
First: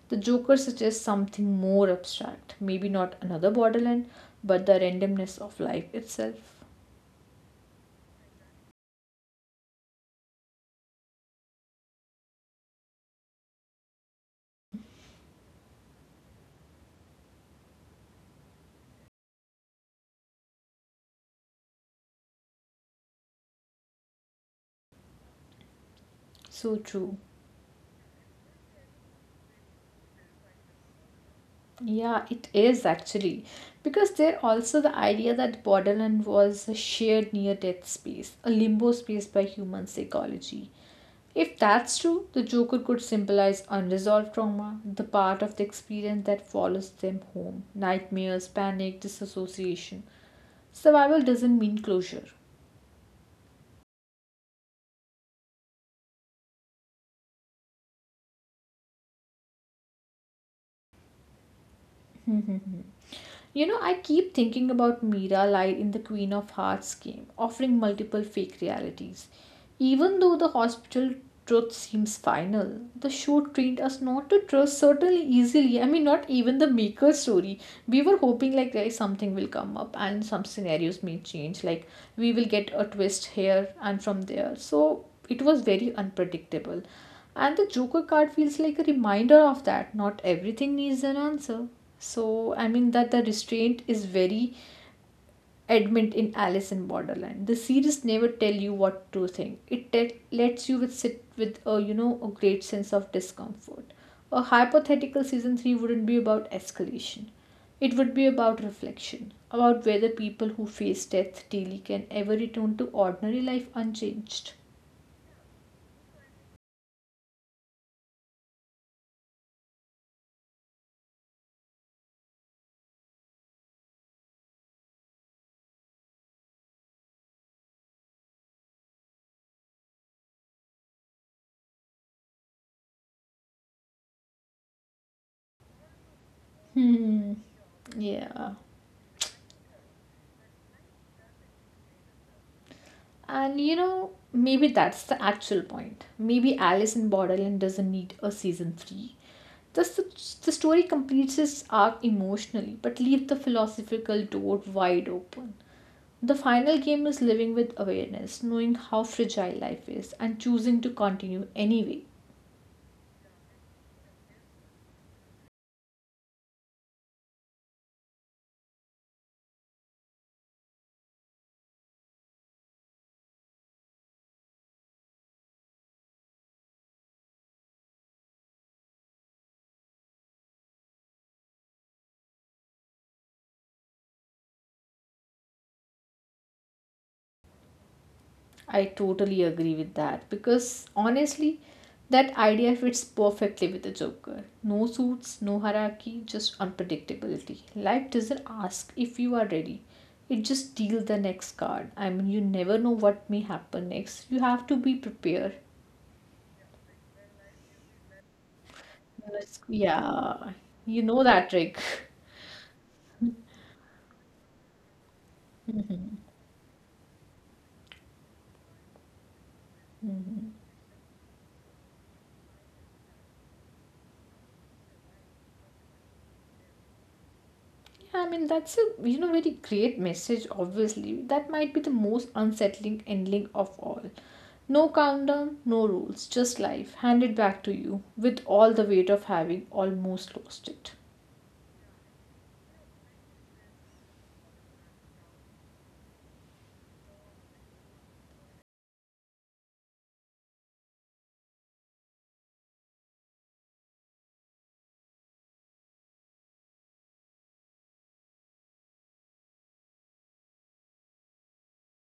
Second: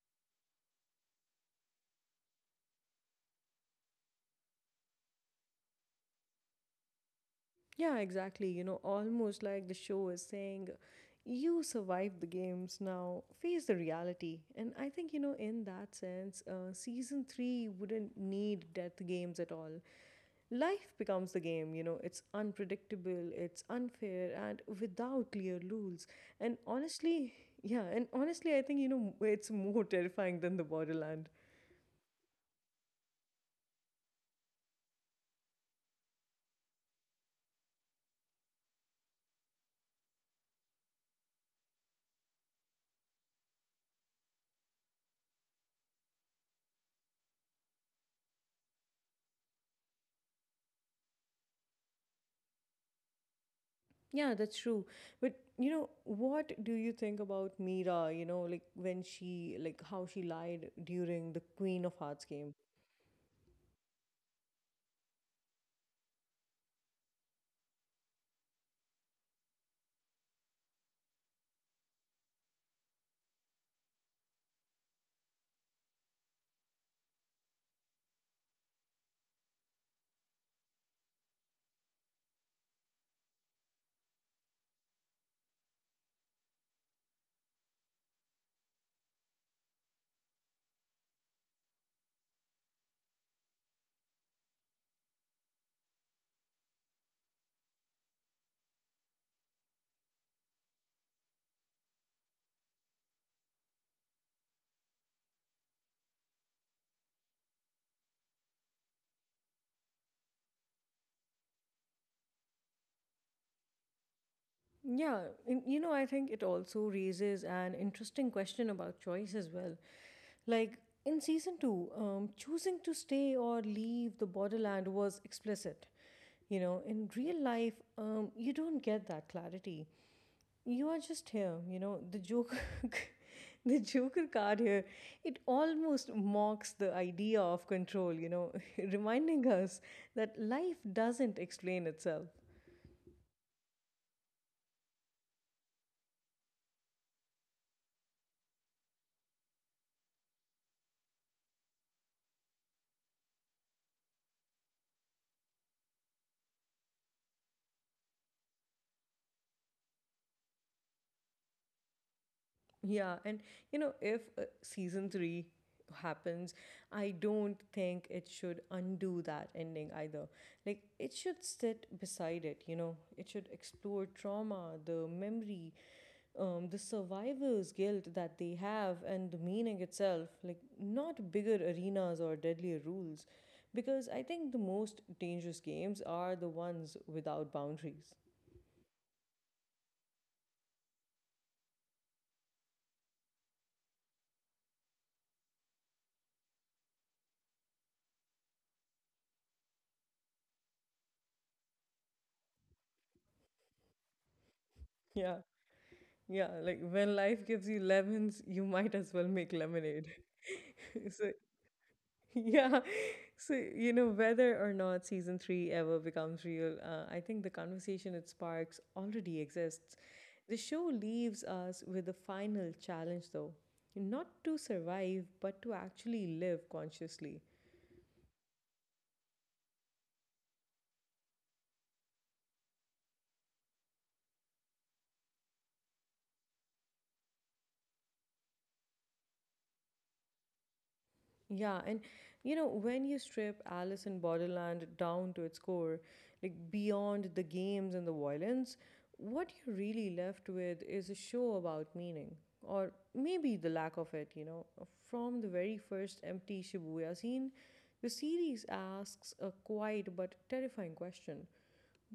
Speaker 2: the Joker suggests something more abstract. Maybe not another borderland, but the randomness of life itself.
Speaker 1: Yeah, exactly. You know, almost like the show is saying, you survived the games, now face the reality. And I think, you know, in that sense, season three wouldn't need death games at all. Life becomes the game, you know, it's unpredictable, it's unfair, and without clear rules. And
Speaker 2: So true.
Speaker 1: honestly, yeah, and honestly, I think, you know, it's more terrifying than the borderland.
Speaker 2: Yeah, it is actually. Because there also the idea that borderland was a shared near death space, a limbo space by human psychology. If that's true, the Joker could symbolize unresolved trauma, the part of the experience that follows them home nightmares, panic, disassociation. Survival doesn't mean closure.
Speaker 1: Yeah, that's true. But you know, what do you think about Mira, you know, like when she like how she lied during the Queen of Hearts game?
Speaker 2: You know, I keep thinking about Mira lied in the Queen of Hearts game, offering multiple fake realities. Even though the hospital truth seems final, the show trained us not to trust certainly easily. I mean, not even the maker story. We were hoping like there is something will come up and some scenarios may change. Like we will get a twist here and from there. So it was very unpredictable. And the Joker card feels like a reminder of that. Not everything needs an answer. So, I mean, that the restraint is very adamant in Alice in Borderland. The series never tell you what to think. It lets you with sit with a, you know, a great sense of discomfort. A hypothetical season 3 wouldn't be about escalation. It would be about reflection, about whether people who face death daily can ever return to ordinary life unchanged.
Speaker 1: Yeah, and, you know, I think it also raises an interesting question about choice as well. Like in season 2, choosing to stay or leave the borderland was explicit. You know, in real life, you don't get that clarity. You are just here, you know, the Joker, the Joker card here, it almost mocks the
Speaker 2: Hmm,
Speaker 1: idea of control, you know,
Speaker 2: yeah.
Speaker 1: reminding us that life doesn't explain itself.
Speaker 2: And you know, maybe that's the actual point. Maybe Alice in Borderland doesn't need a season 3. Thus, the story completes its arc emotionally, but leaves the philosophical door wide open. The final game is living with awareness, knowing how fragile life is, and choosing to continue anyway.
Speaker 1: Yeah, and you know, if season three happens, I don't think it should undo that ending either. Like, it should sit beside it, you know, it should explore trauma, the memory, the survivor's guilt that they have, and the meaning itself, like, not bigger arenas or deadlier rules. Because I think the most dangerous games are the ones without boundaries.
Speaker 2: I totally agree with that because honestly, that idea fits perfectly with the Joker. No suits, no hierarchy, just unpredictability. Life doesn't ask if you are ready, it just deals the next card. I mean, you never know what may happen next. You have to be
Speaker 1: Yeah.
Speaker 2: prepared.
Speaker 1: Yeah, like when life gives you lemons, you might as well make
Speaker 2: Yes.
Speaker 1: lemonade.
Speaker 2: Yeah, you know
Speaker 1: So,
Speaker 2: that trick.
Speaker 1: yeah. So, you know, whether or not season three ever becomes real, I think the conversation it sparks already exists. The show leaves us with a final challenge, though, not to survive, but to actually live consciously.
Speaker 2: Yeah, I mean that's a, you know, very great message. Obviously, that might be the most unsettling ending of all. No countdown, no rules, just life handed back to you with all the weight of having almost lost it.
Speaker 1: Yeah, and you know, when you strip Alice in Borderland down to its core, like beyond the games and the violence, what you're really left with is a show about meaning, or maybe the lack of it, you know. From the very first empty Shibuya scene, the series asks a quiet but terrifying question.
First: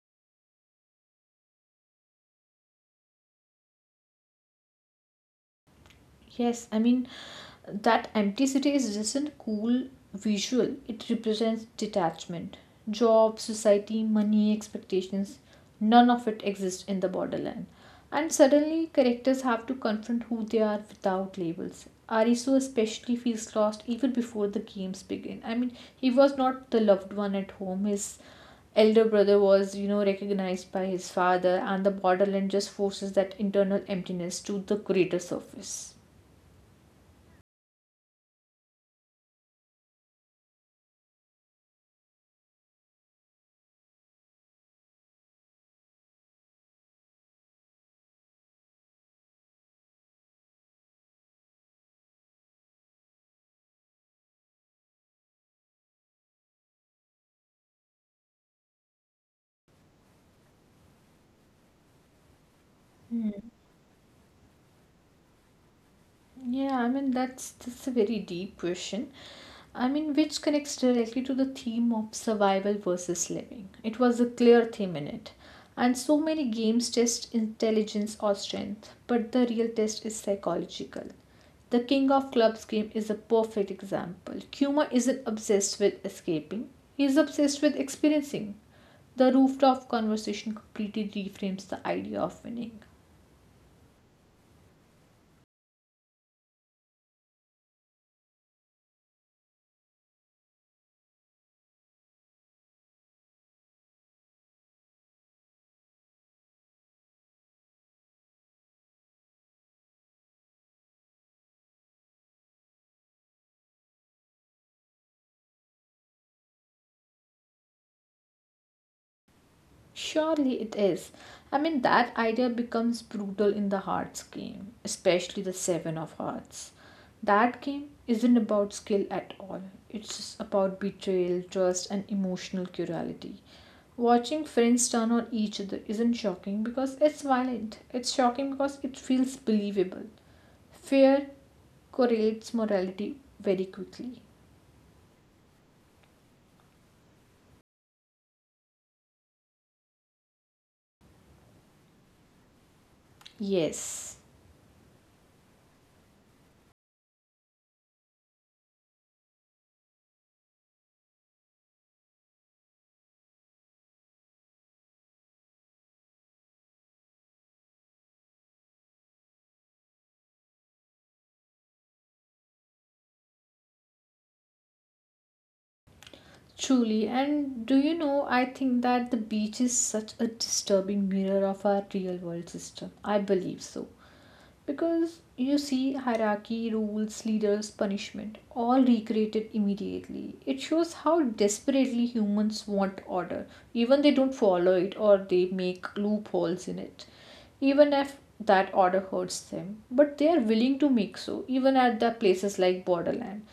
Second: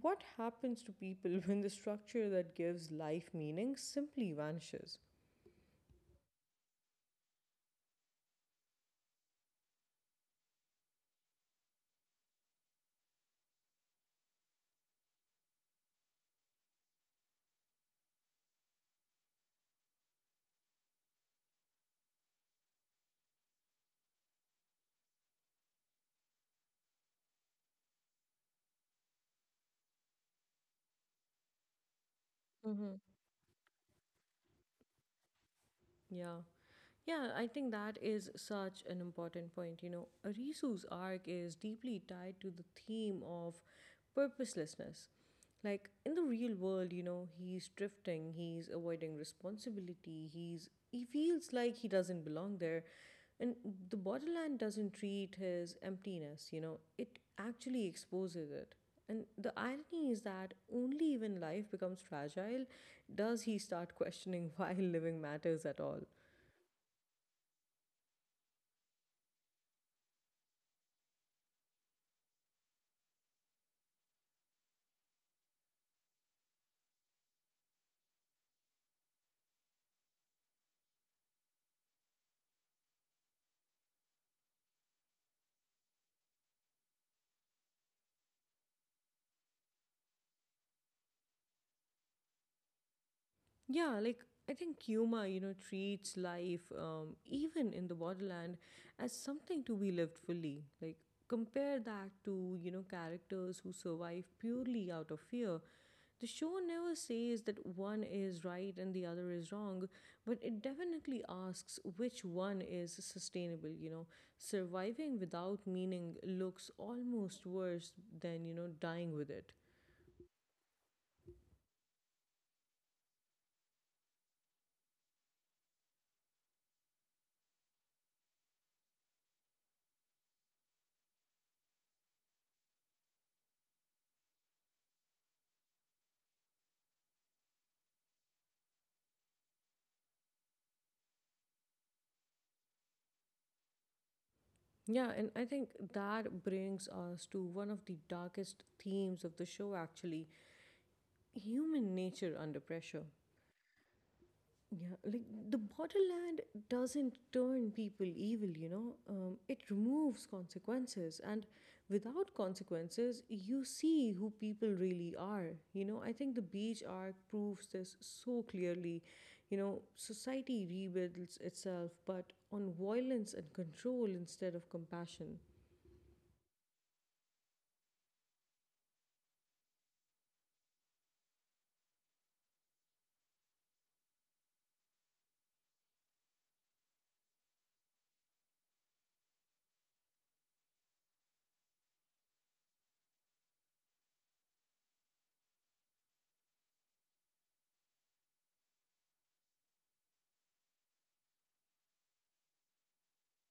Speaker 1: What happens to people when the structure that gives life meaning simply vanishes?
Speaker 2: Yes, I mean that empty city is just a cool visual. It represents detachment, job, society, money, expectations. None of it exists in the borderland. And suddenly, characters have to confront who they are without labels. Arisu especially feels lost even before the games begin. I mean, he was not the loved one at home. His elder brother was, you know, recognized by his father, and the borderland just
Speaker 1: Hmm.
Speaker 2: forces that internal emptiness to the greater surface.
Speaker 1: Yeah. Yeah, I think that is such an important point. You know, Arisu's arc is deeply tied to the theme of purposelessness. Like in the real world, you know, he's drifting, he's avoiding responsibility, he feels like he doesn't belong there. And the borderland doesn't treat his emptiness, you know, it actually exposes it. And the irony is that only when life becomes fragile does he start questioning why living matters at all.
Speaker 2: Yeah, I mean that's a very deep question. I mean which connects directly to the theme of survival versus living. It was a clear theme in it. And so many games test intelligence or strength, but the real test is psychological. The King of Clubs game is a perfect example. Kuma isn't obsessed with escaping, he's obsessed with experiencing. The rooftop conversation completely reframes the idea of winning.
Speaker 1: Yeah, like I think Yuma, you know, treats life, even in the borderland, as something to be lived fully. Like, compare that to, you know, characters who survive purely out of fear. The show never says that one is right and the other is wrong, but it definitely asks which one is sustainable, you know. Surviving without meaning looks almost worse than, you know, dying with it.
Speaker 2: Surely it is. I mean, that idea becomes brutal in the Hearts game, especially the Seven of Hearts. That game isn't about skill at all, it's just about betrayal, trust, and emotional cruelty. Watching friends turn on each other isn't shocking because it's violent, it's shocking because it feels believable. Fear correlates morality very quickly.
Speaker 1: Yeah, and I think that brings us to one of the darkest themes of the show actually, human nature under pressure.
Speaker 2: Yes.
Speaker 1: Yeah, like the borderland doesn't turn people evil, it removes consequences. And without consequences, you see who people really are. You know, I think the beach arc proves this so clearly. You know, society rebuilds itself, but on violence and control instead of compassion.
Speaker 2: Truly, and do you know, I think that the beach is such a disturbing mirror of our real world system. I believe so. Because you see, hierarchy, rules, leaders, punishment, all recreated immediately. It shows how desperately humans want order, even they don't follow it or they make loopholes in it, even if that order hurts them. But they are willing to make so, even at the places like borderland.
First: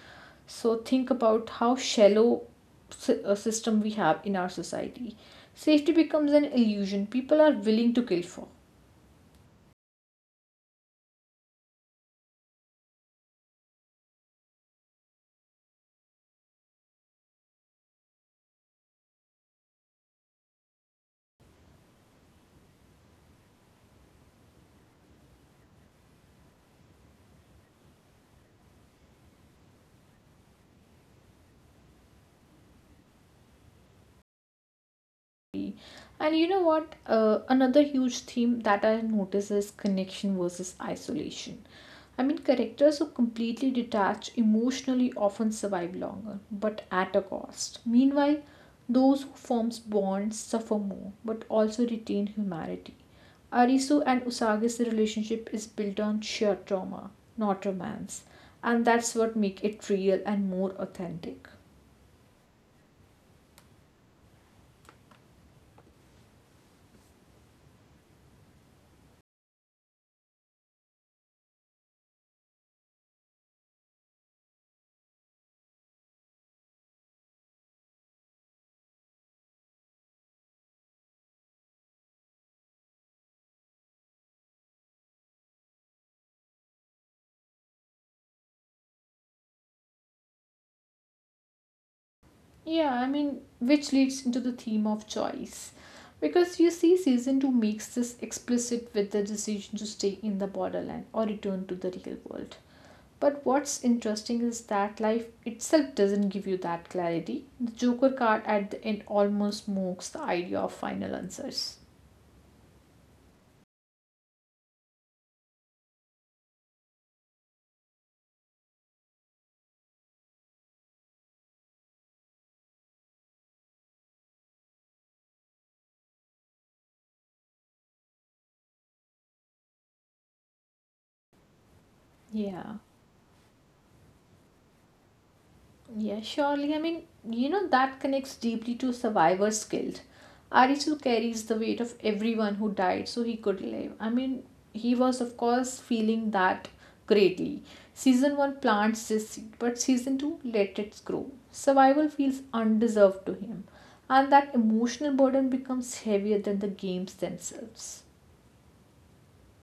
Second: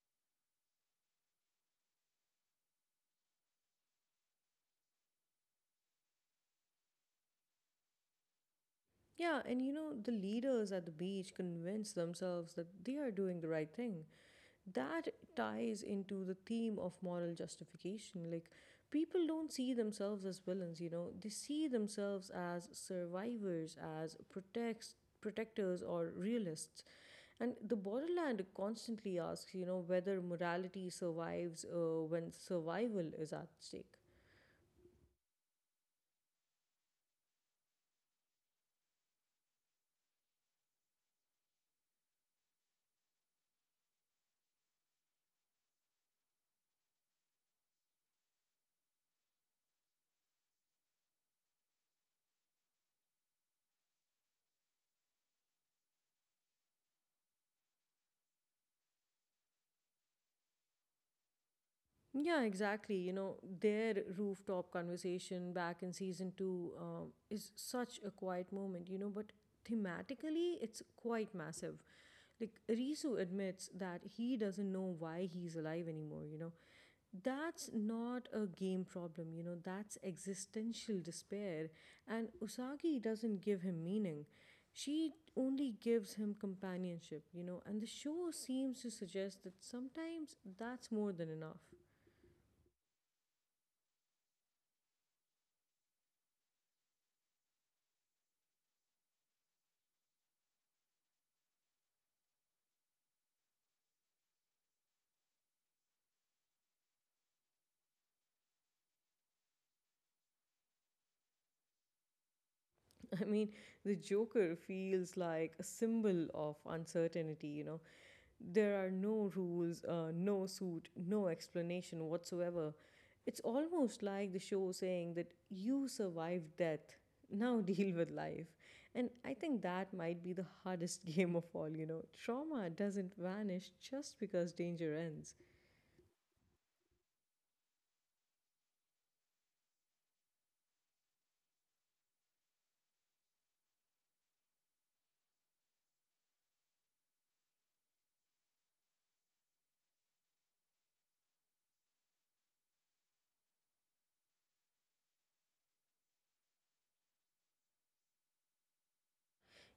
Speaker 2: So think about how shallow a system we have in our society. Safety becomes an illusion people are willing to kill for.
Speaker 1: Yeah, and you know, the leaders at the beach convince themselves that they are doing the right thing. That ties into the theme of moral justification. Like, people don't see themselves as villains, you know, they see themselves as survivors, as protectors, or realists. And the borderland constantly asks, you know, whether morality survives when survival is at stake.
Speaker 2: And you know what? Another huge theme that I notice is connection versus isolation. I mean, characters who completely detach emotionally often survive longer, but at a cost. Meanwhile, those who form bonds suffer more, but also retain humanity. Arisu and Usagi's relationship is built on sheer trauma, not romance, and that's what makes it real and more authentic.
Speaker 1: Yeah, exactly. You know, their rooftop conversation back in season two is such a quiet moment, you know, but thematically, it's quite massive. Like, Risu admits that he doesn't know why he's alive anymore, you know. That's not a game problem, you know, that's existential despair. And Usagi doesn't give him meaning. She only gives him companionship, you know, and the show seems to suggest that sometimes that's more than enough.
Speaker 2: Yeah, I mean, which leads into the theme of choice. Because you see, season 2 makes this explicit with the decision to stay in the borderland or return to the real world. But what's interesting is that life itself doesn't give you that clarity. The Joker card at the end almost mocks the idea of final answers.
Speaker 1: I mean, the Joker feels like a symbol of uncertainty, you know. There are no rules, no suit, no explanation whatsoever. It's almost like the show saying that you survived death, now deal with life. And I think that might be the hardest game of all, you know. Trauma
Speaker 2: Yeah.
Speaker 1: doesn't vanish just because danger ends.
Speaker 2: Yeah, surely. I mean, you know, that connects deeply to survivor's guilt. Arisu carries the weight of everyone who died so he could live. I mean, he was, of course, feeling that greatly. Season 1 plants this seed, but season 2 lets it grow. Survival feels undeserved to him, and that emotional burden becomes heavier than the games themselves.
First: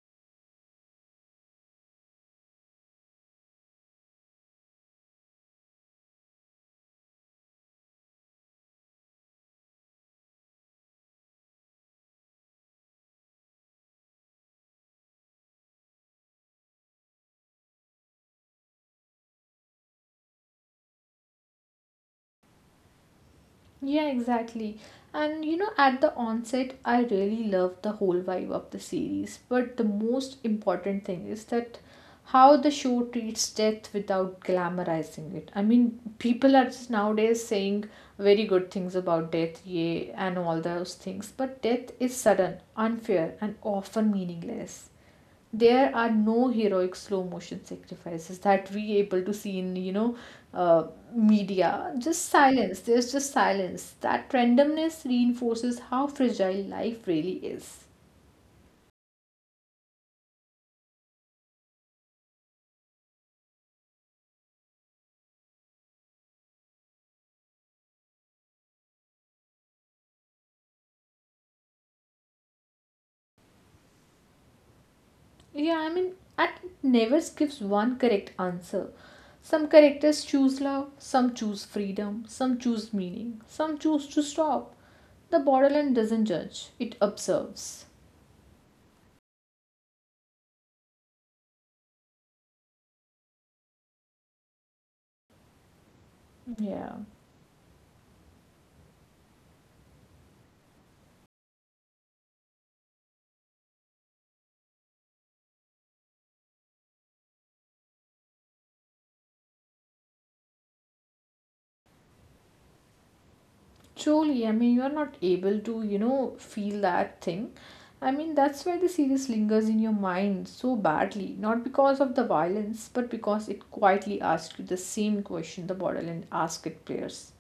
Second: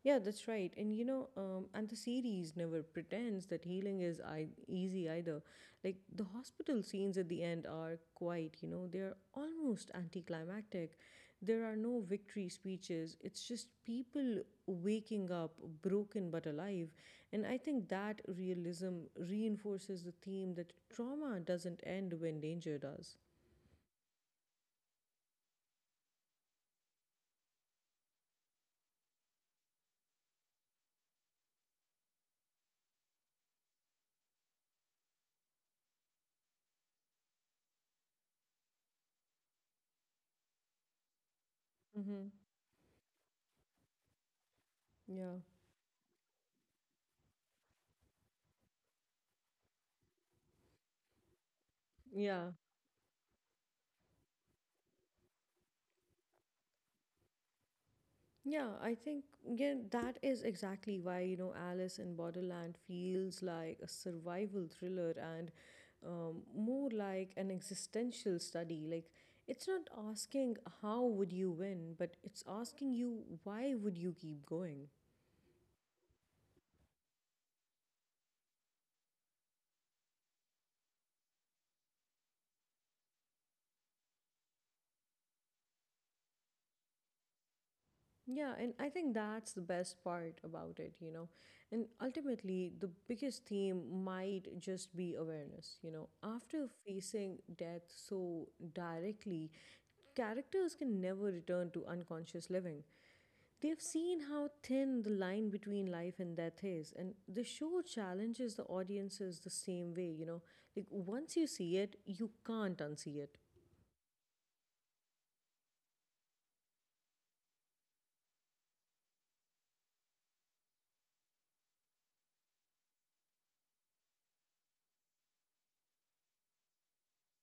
Speaker 1: Yeah, that's right. And the series never pretends that healing is easy either. Like the hospital scenes at the end are quite, you know, they're almost anticlimactic. There are no victory speeches. It's just people waking up broken but alive. And I think that realism reinforces the theme that trauma doesn't end when danger does.
Speaker 2: Yeah, exactly. And you know, at the onset, I really loved the whole vibe of the series. But the most important thing is that how the show treats death without glamorizing it. I mean, people are just nowadays saying very good things about death, yeah, and all those things. But death is
Speaker 1: Mm-hmm.
Speaker 2: sudden, unfair, and often meaningless.
Speaker 1: Yeah.
Speaker 2: There are no heroic slow motion sacrifices that we able to see in, you know, uh, media. Just
Speaker 1: Yeah.
Speaker 2: silence. There's just silence. That randomness reinforces how fragile life really is.
Speaker 1: Yeah, I think yeah, that is exactly why, you know, Alice in Borderland feels like a survival thriller and more like an existential study. Like, it's not asking how would you win, but it's asking you why would you keep going.
Speaker 2: Yeah, I mean, and it never gives one correct answer. Some characters choose love, some choose freedom, some choose meaning, some choose to stop. The borderline doesn't judge, it observes.
Speaker 1: Yeah, and I think that's the best part about it, you know. And ultimately, the biggest theme might just be awareness, you know. After
Speaker 2: Yeah.
Speaker 1: facing death so directly, characters can never return to unconscious living. They've seen how thin the line between life and death is, and the show challenges the audiences the same way, you know. Like, once you see it, you can't unsee it.
Speaker 2: Truly, I mean, you are not able to, you know, feel that thing. I mean, that's why the series lingers in your mind so badly, not because of the violence, but because it quietly asks you the same question the borderland asks it players.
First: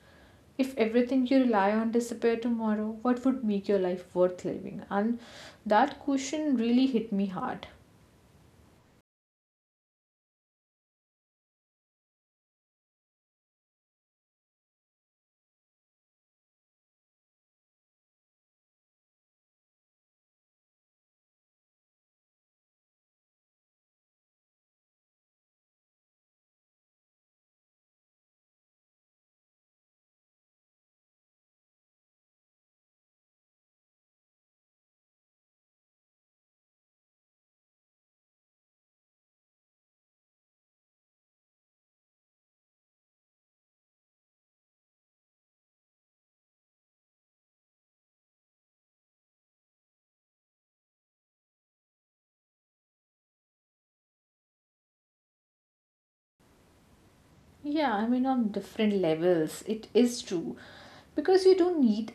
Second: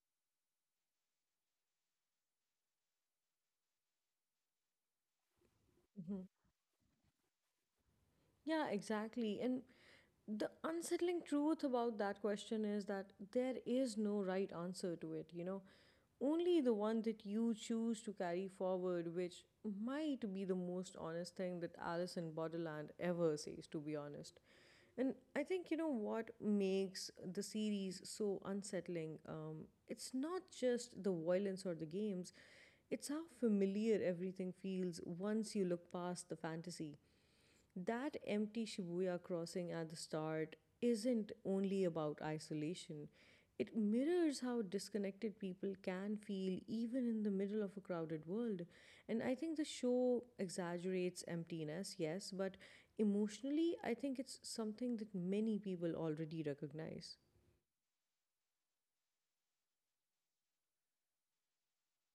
Speaker 2: If everything you rely on disappeared tomorrow, what would make your life worth living? And that
Speaker 1: Mhm.
Speaker 2: question really hit me hard.
Speaker 1: Yeah, exactly. And the unsettling truth about that question is that there is no right answer to it, you know. Only the one that you choose to carry forward, which might be the most honest thing that Alice in Borderland ever says, to be honest. And I think, you know, what makes the series so unsettling, it's not just the violence or the games, it's how familiar everything feels once you look past the fantasy. That empty Shibuya crossing at the start isn't only about isolation. It mirrors how disconnected people can feel even in the middle of a crowded world. And I think the show exaggerates emptiness, yes, but emotionally, I think it's something that many people already recognize.
Speaker 2: Yeah, I mean, on different levels, it is true. Because you don't need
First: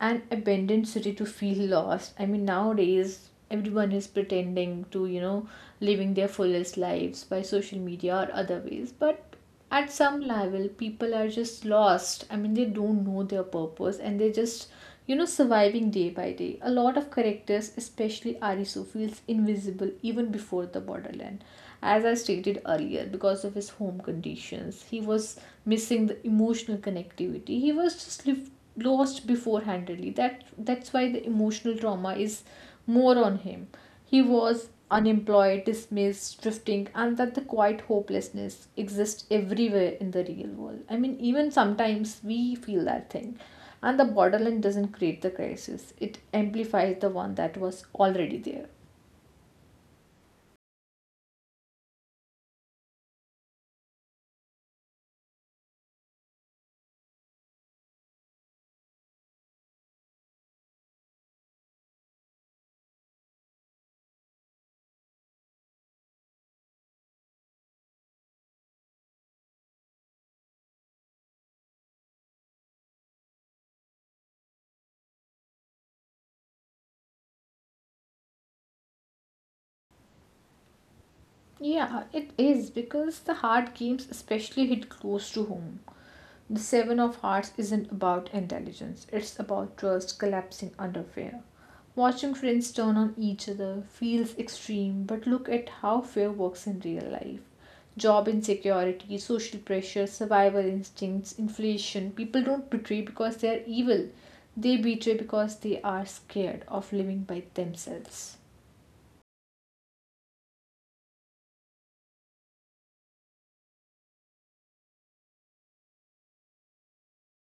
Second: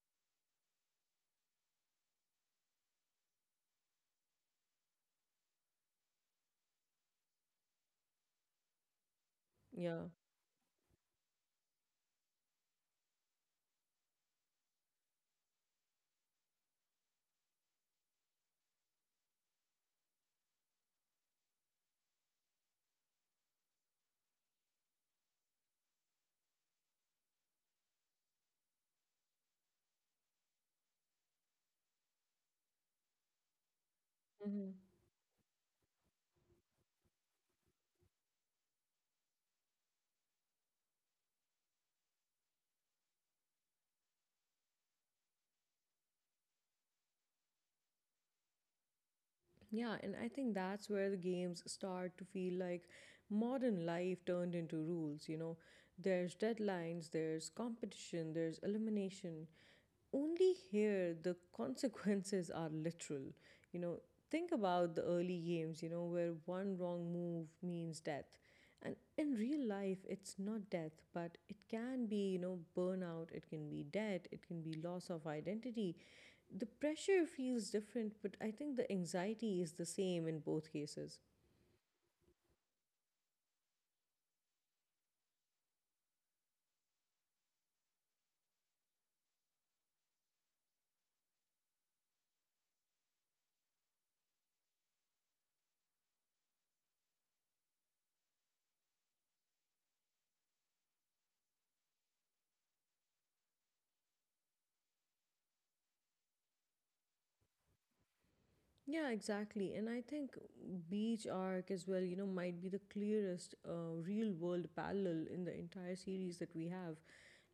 Speaker 2: an abandoned city to feel lost. I mean, nowadays, everyone is pretending to, living their fullest lives by social media or other ways. But at
Speaker 1: Yeah.
Speaker 2: some level, people are just lost. I mean, they don't know their purpose and they're just surviving day by day. A lot of characters, especially Arisu, feels invisible even before the borderland as I stated earlier, because of his home conditions, he was missing the emotional connectivity. He was just lost beforehandedly. That's why the emotional trauma is more on him. He was unemployed, dismissed, drifting, and that the quiet hopelessness exists everywhere in the real world. I mean, even sometimes we feel that thing. And the borderline doesn't create the crisis, it amplifies the one that was already there.
Speaker 1: Yeah, and I think that's where the games start to feel like modern life turned into rules. You know, there's deadlines, there's competition, there's elimination, only here the consequences are literal. You know, think about the early games, you know, where one wrong move means death. And in real life, it's not death, but it can be, you know, burnout, it can be debt, it can be loss of identity. The pressure feels different, but I think the anxiety is the same in both cases.
Speaker 2: Yeah, it is because the hard games especially hit close to home. The Seven of Hearts isn't about intelligence, it's about trust collapsing under fear. Watching friends turn on each other feels extreme, but look at how fear works in real life. Job insecurity, social pressure, survival instincts, inflation. People don't betray because they are evil, they betray because they are scared of living by themselves.
Speaker 1: Yeah, exactly. And I think Beach Arc as well, you know, might be the clearest real world parallel in the entire series that we have.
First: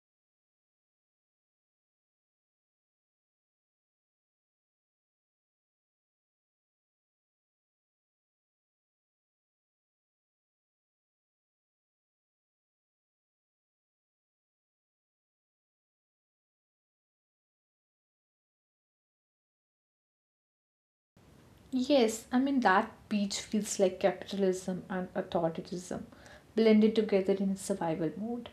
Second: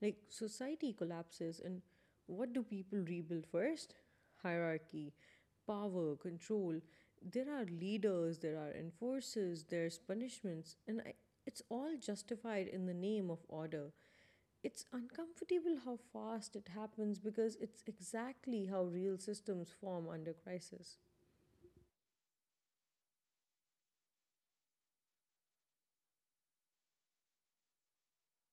Speaker 1: Like, society collapses, and what do people rebuild first? Hierarchy, power, control. There are leaders, there are enforcers, there's punishments, it's all justified in the name of order. It's uncomfortable how fast it happens because it's exactly how real systems form under crisis.
Speaker 2: Yes, I mean that beach feels like capitalism and authoritarianism blended together in survival mode.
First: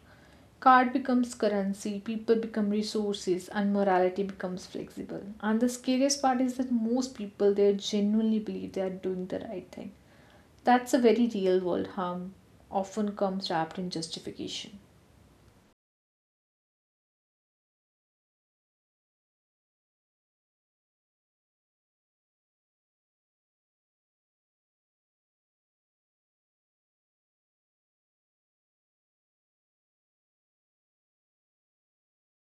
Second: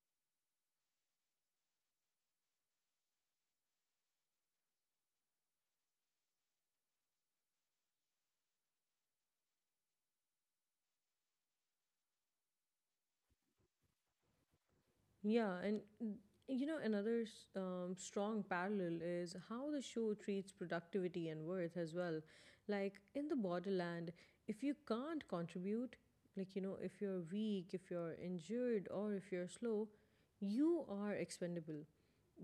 Speaker 2: Card becomes currency, people become resources, and morality becomes flexible. And the scariest part is that most people there genuinely believe they are doing the right thing. That's a very real world harm, often comes wrapped in justification.
Speaker 1: Yeah, and another strong parallel is how the show treats productivity and worth as well. Like in the borderland, if you can't contribute, like, if you're weak, if you're injured, or if you're slow, you are expendable.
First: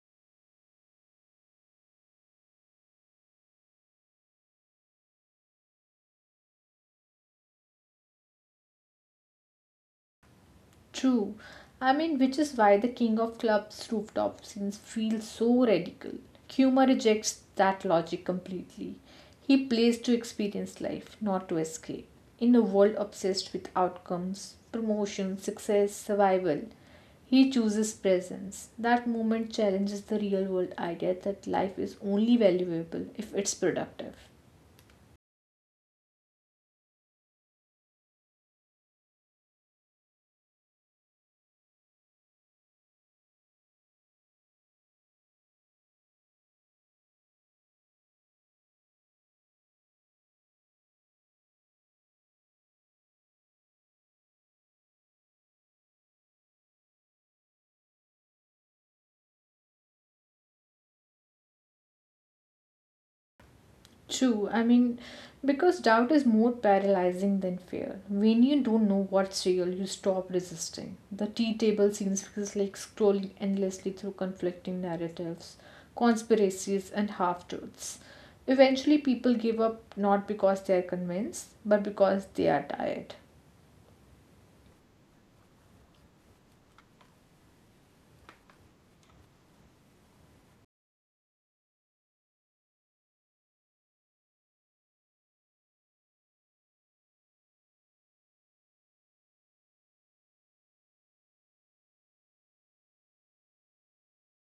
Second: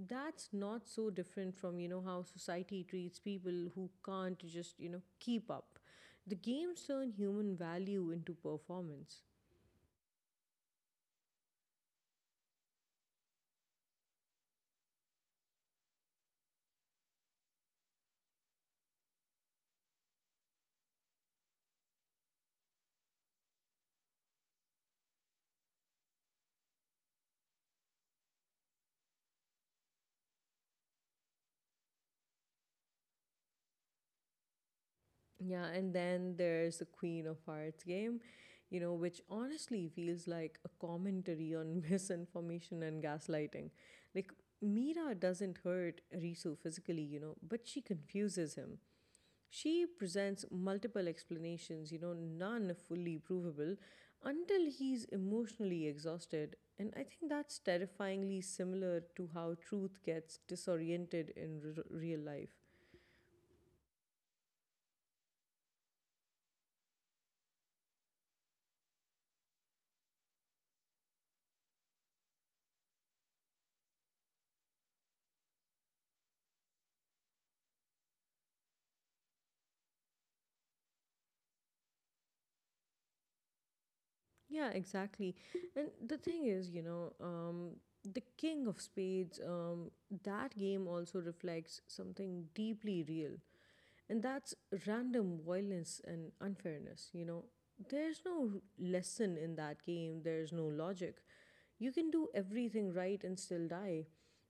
Speaker 1: That's not so different from, how society treats people who can't just, keep up. The games turn human value into performance.
Speaker 2: True. I mean, which is why the King of Clubs rooftop scenes feel so radical. Humor rejects that logic completely. He plays to experience life, not to escape. In a world obsessed with outcomes, promotion, success, survival, he chooses presence. That moment challenges the real world idea that life is only valuable if it's productive.
Speaker 1: Yeah, and then there's the Queen of Hearts game, which honestly feels like a commentary on misinformation and gaslighting. Like, Mira doesn't hurt Risu physically, but she confuses him. She presents multiple explanations, none fully provable, until he's emotionally exhausted. And I think that's terrifyingly similar to how truth gets disoriented in real life.
Speaker 2: True. I mean, because doubt is more paralyzing than fear. When you don't know what's real, you stop resisting. The tea table scenes feels like scrolling endlessly through conflicting narratives, conspiracies, and half truths. Eventually, people give up not because they are convinced, but because they are tired.
Speaker 1: Yeah, exactly. And the thing is, the King of Spades, that game also reflects something deeply real, and that's random violence and unfairness. You know, there's no lesson in that game, there's no logic. You can do everything right and still die.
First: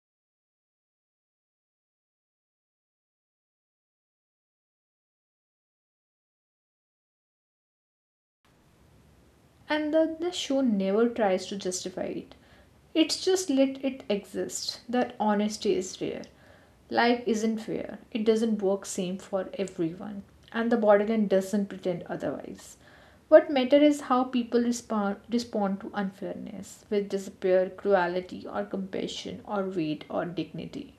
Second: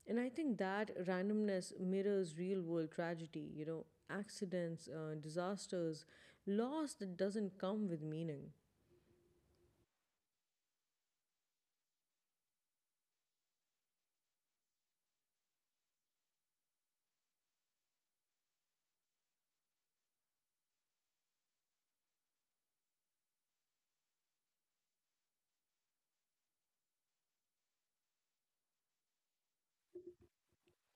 Speaker 1: And I think that randomness mirrors real world tragedy, accidents, disasters, loss that doesn't come with meaning.
Speaker 2: And the show never tries to justify it. It's just let it exist. That honesty is rare. Life isn't fair. It doesn't work same for everyone, and the borderline doesn't pretend otherwise. What matters is how people respond to unfairness with despair, cruelty, or compassion, or weight, or dignity.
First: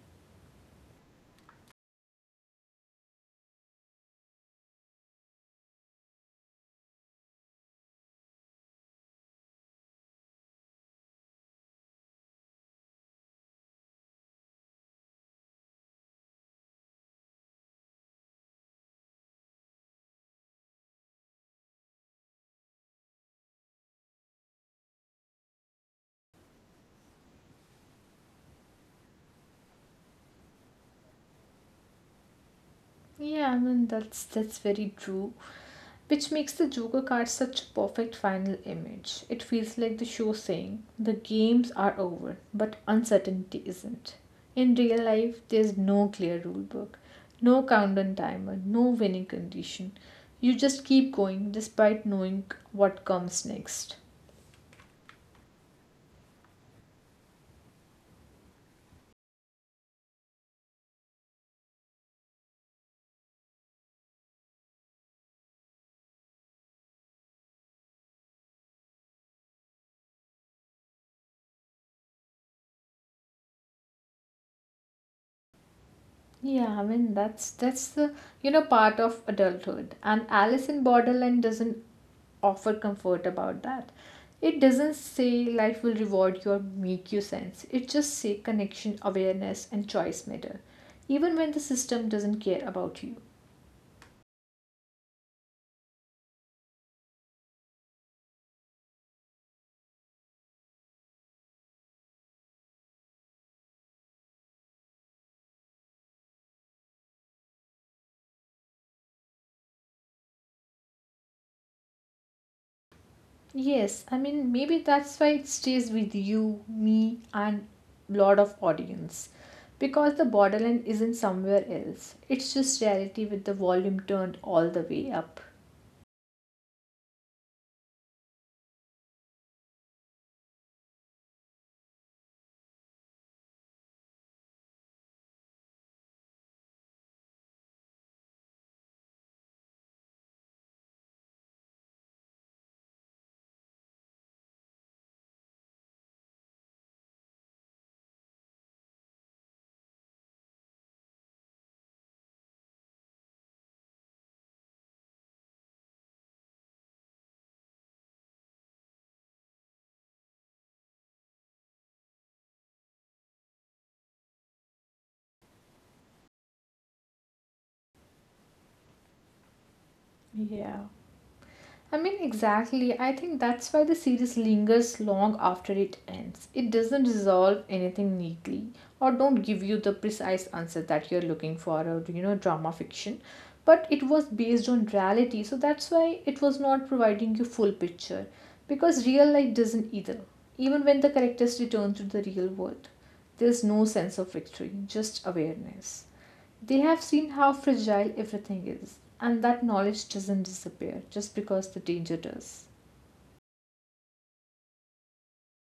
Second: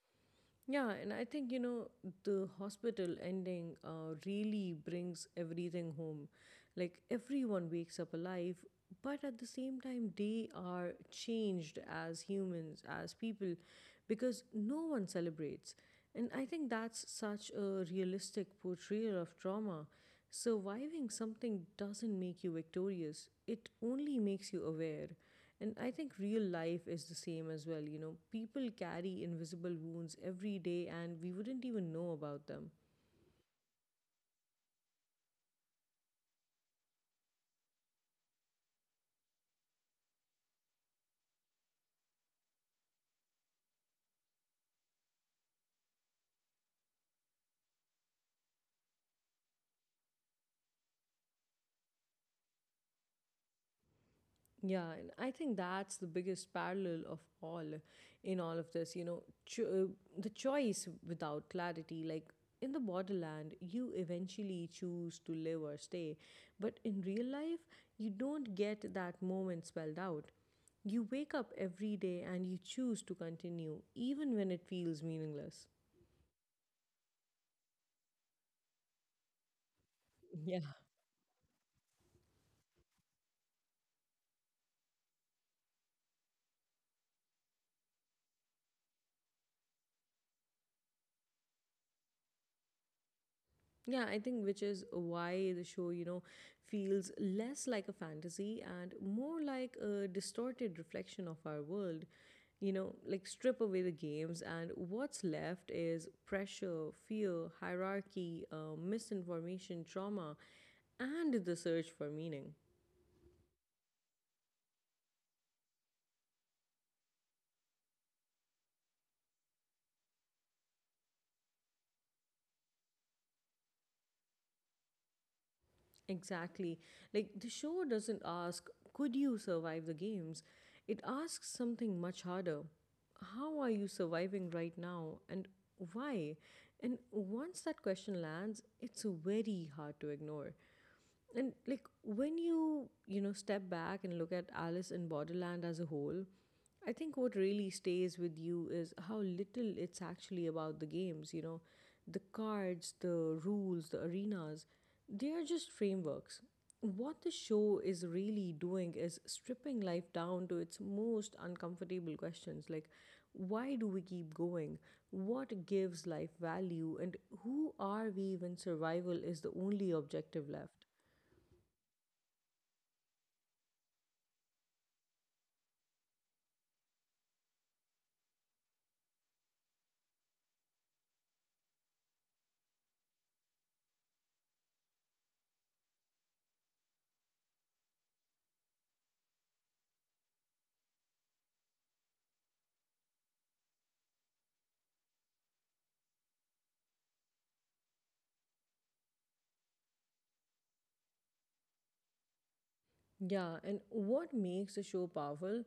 Speaker 1: Yeah, and I think, the hospital ending really brings everything home. Like, everyone wakes up alive, but at the same time, they are changed as humans, as people, because no one celebrates. And I think that's such a realistic portrayal of trauma. Surviving something doesn't make you victorious, it only makes you aware. And I think real life is the same as well. You know, people carry invisible wounds every day and we wouldn't even know about them.
Speaker 2: Yeah, I mean that's very true. Which makes the Joker card such a perfect final image. It feels like the show saying the games are over, but uncertainty isn't. In real life, there's no clear rule book, no countdown timer, no winning condition. You just keep going despite knowing what comes next.
Speaker 1: Yeah, and I think that's the biggest parallel of all in all of this. You know, the choice without clarity, like in the borderland, you eventually choose to live or stay. But in real life, you don't get that moment spelled out. You wake up every day and you choose to continue, even when it feels meaningless.
Speaker 2: Yeah, I mean that's the part of adulthood. And
Speaker 1: Yeah.
Speaker 2: Alice in Borderland doesn't offer comfort about that. It doesn't say life will reward you or make you sense. It just say connection, awareness, and choice matter, even when the system doesn't care about you.
Speaker 1: Yeah, I think which is why the show, feels less like a fantasy and more like a distorted reflection of our world. You know, like strip away the games, and what's left is pressure, fear, hierarchy, misinformation, trauma, and the search for meaning.
Speaker 2: Yes, I mean maybe that's why it stays with you, me, and lot of audience, because the borderline isn't somewhere else. It's just reality with the volume turned all the way up.
Speaker 1: Exactly. Like the show doesn't ask, could you survive the games? It asks something much harder. How are you surviving right now and why? And once that question lands, it's very hard to ignore. And like when you, step back and look at Alice in Borderland as a whole, I think what really stays with you is how little it's actually about the games, the cards, the rules, the arenas, they are just frameworks. What the show is really doing is stripping life down to its most uncomfortable questions like why do we keep going? What gives life value? And who are we when survival is the only objective left?
Speaker 2: Yeah. I mean, exactly. I think that's why the series lingers long after it ends. It doesn't resolve anything neatly or don't give you the precise answer that you're looking for or drama fiction. But it was based on reality, so that's why it was not providing you full picture. Because real life doesn't either. Even when the characters return to the real world, there's no sense of victory, just awareness. They have seen how fragile everything is, and that knowledge doesn't disappear just because the danger does.
Speaker 1: Yeah, and what makes the show powerful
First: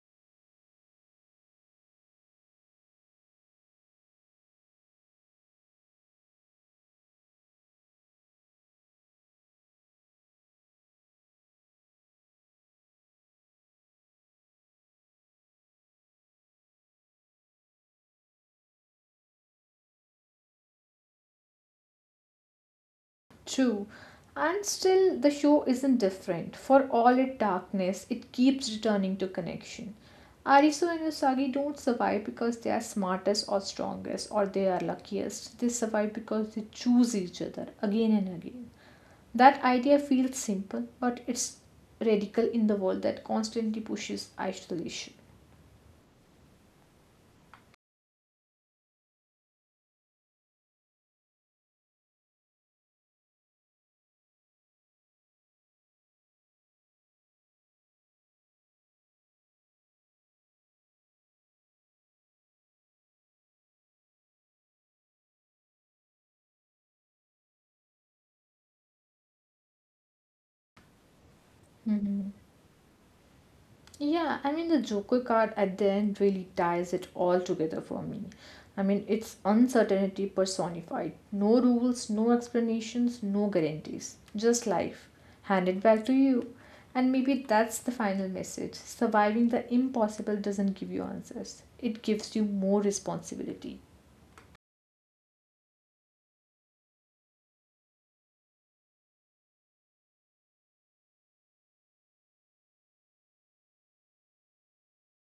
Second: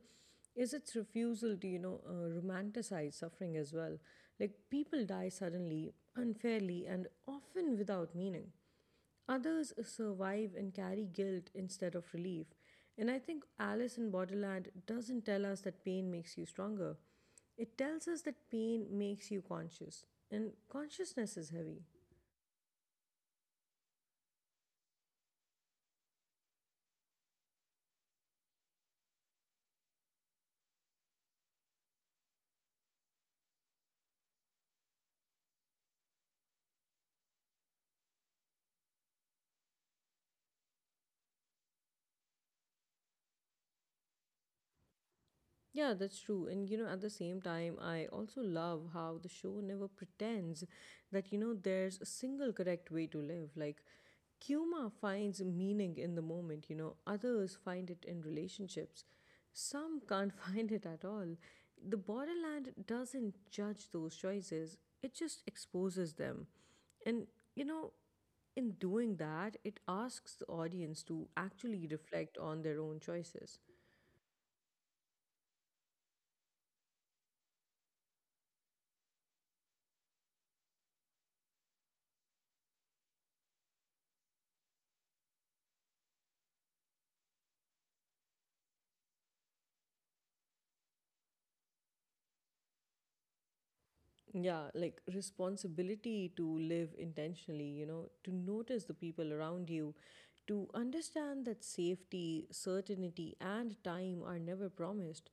Speaker 1: is its refusal to, romanticize suffering as well. Like, people die suddenly, unfairly, and often without meaning. Others survive and carry guilt instead of relief. And I think Alice in Borderland doesn't tell us that pain makes you stronger. It tells us that pain makes you conscious, and consciousness is heavy.
Speaker 2: True, and still the show isn't different. For all its darkness, it keeps returning to connection. Arisu and Usagi don't survive because they are smartest or strongest or they are luckiest. They survive because they choose each other again and again. That idea feels simple, but it's radical in the world that constantly pushes isolation.
Speaker 1: Yeah, that's true. And you know, at the same time, I also love how the show never pretends that, there's a single correct way to live. Like, Kuma finds meaning in the moment, others find it in relationships. Some can't find it at all. The borderland doesn't judge those choices, it just exposes them. And, you know, in doing that, it asks the audience to actually
Speaker 2: Mm-hmm.
Speaker 1: reflect on their own choices.
Speaker 2: Yeah, I mean, the Joker card at the end really ties it all together for me. I mean, it's uncertainty personified. No rules, no explanations, no guarantees. Just life. Hand it back to you. And maybe that's the final message. Surviving the impossible doesn't give you answers, it gives you more responsibility.
Speaker 1: Yeah, like responsibility to live intentionally, to notice the people around you, to understand that safety, certainty, and time are never promised.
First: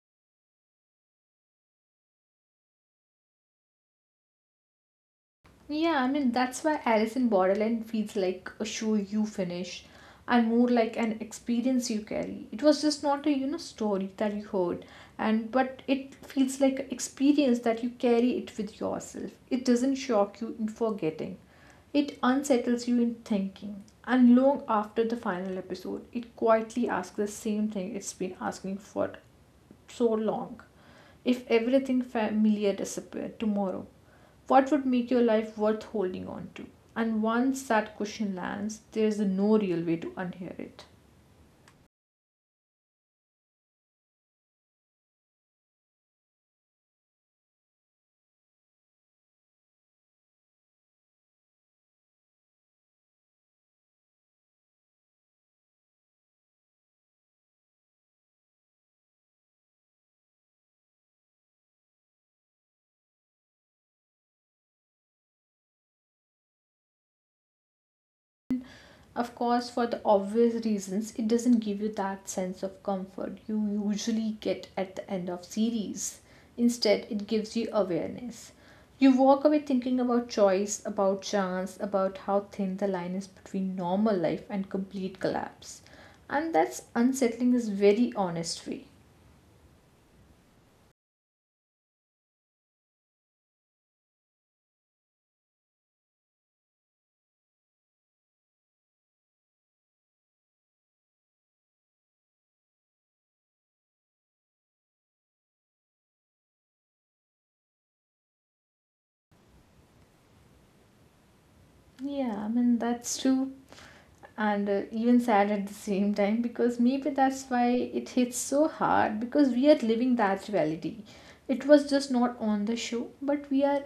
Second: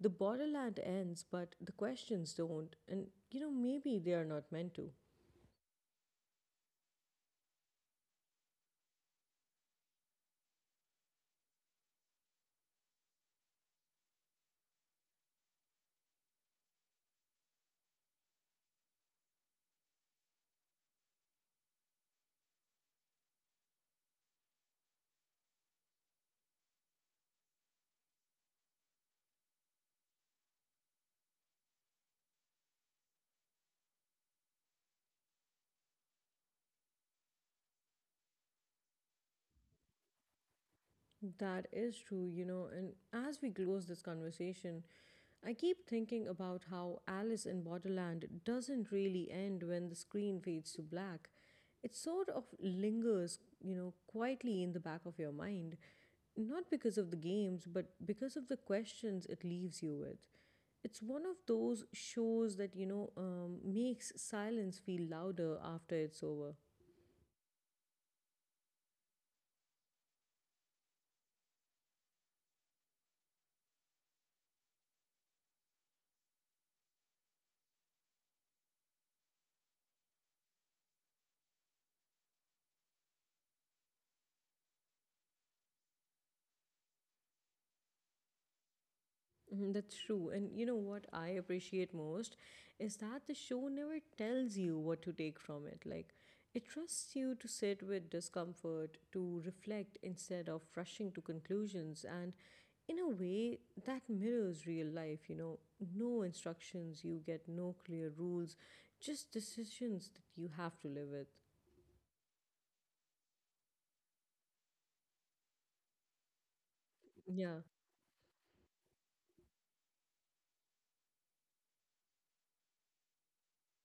Speaker 1: The borderland ends, but the questions don't, and maybe they are not meant to.
Speaker 2: Yeah, I mean, that's why Alice in Borderland feels like a show you finish and more like an experience you carry. It was just not a story that you heard and but it feels like an experience that you carry it with yourself. It doesn't shock you in forgetting. It unsettles you in thinking. And long after the final episode, it quietly asks the same thing it's been asking for so long? If everything familiar disappeared tomorrow, what would make your life worth holding on to? And once that question lands, there's no real way to unhear it.
Speaker 1: That is true, and as we close this conversation, I keep thinking about how Alice in Borderland doesn't really end when the screen fades to black. It sort of lingers, quietly in the back of your mind, not because of the games, but because of the questions it leaves you with. It's one of those shows that, makes silence feel louder after it's over.
Speaker 2: Of course, for the obvious reasons, it doesn't give you that sense of comfort you usually get at the end of series. Instead, it gives you awareness. You walk away thinking about choice, about chance, about how thin the line is between normal life and complete collapse. And that's unsettling is very honest way.
Speaker 1: Mhm. That's true. And you know what I appreciate most is that the show never tells you what to take from it. Like, it trusts you to sit with discomfort, to reflect instead of rushing to conclusions. And in a way, that mirrors real life, no instructions, you get no clear rules, just decisions that you have to live with.
Speaker 2: Yeah, I mean that's true. And even sad at the same time because maybe that's
Speaker 1: Yeah,
Speaker 2: why it hits so hard because we are living that reality, it was just not on the show but we are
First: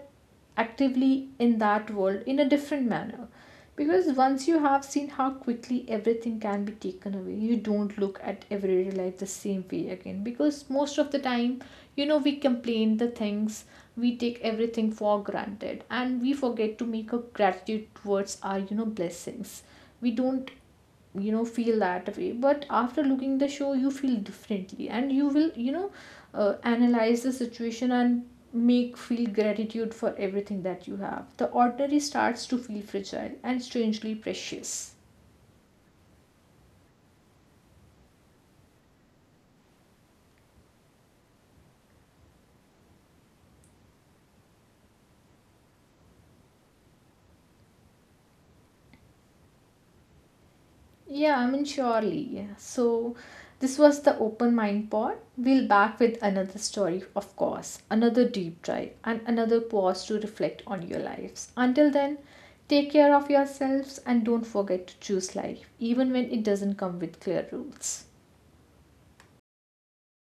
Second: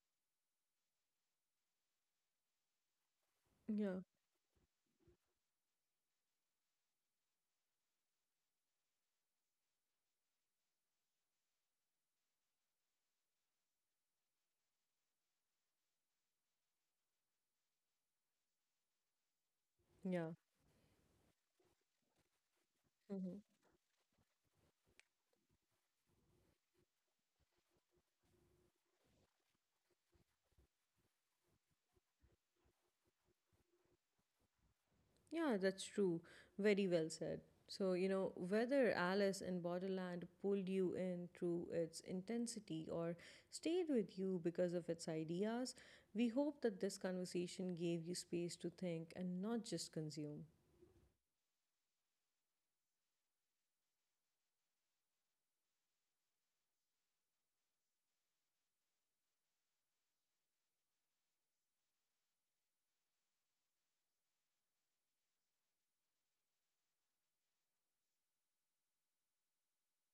Speaker 2: actively in that world in a different manner
Speaker 1: yeah,
Speaker 2: because once you have seen how quickly everything can be taken away you don't look at everyday life the same way again because most of the time, we complain the things, we take everything for granted and we forget to make a gratitude towards our, blessings. We
Speaker 1: yeah.
Speaker 2: don't, feel that way but after looking
Speaker 1: Mm-hmm.
Speaker 2: the show you feel differently and you will, analyze the situation and make feel gratitude for everything that you have the ordinary starts to feel fragile and strangely precious.
Speaker 1: Yeah, that's true. Very well said. So, whether Alice in Borderland pulled you in through its intensity or stayed with you because of its ideas, we hope that this conversation gave you space to think and not just consume.
Speaker 2: Yeah, I mean, surely. Yeah. So, this was the Open Mind Pod. We'll back with another story, of course, another deep dive, and another pause to reflect on your lives. Until then, take care of yourselves and don't forget to choose life, even when it doesn't come with clear rules.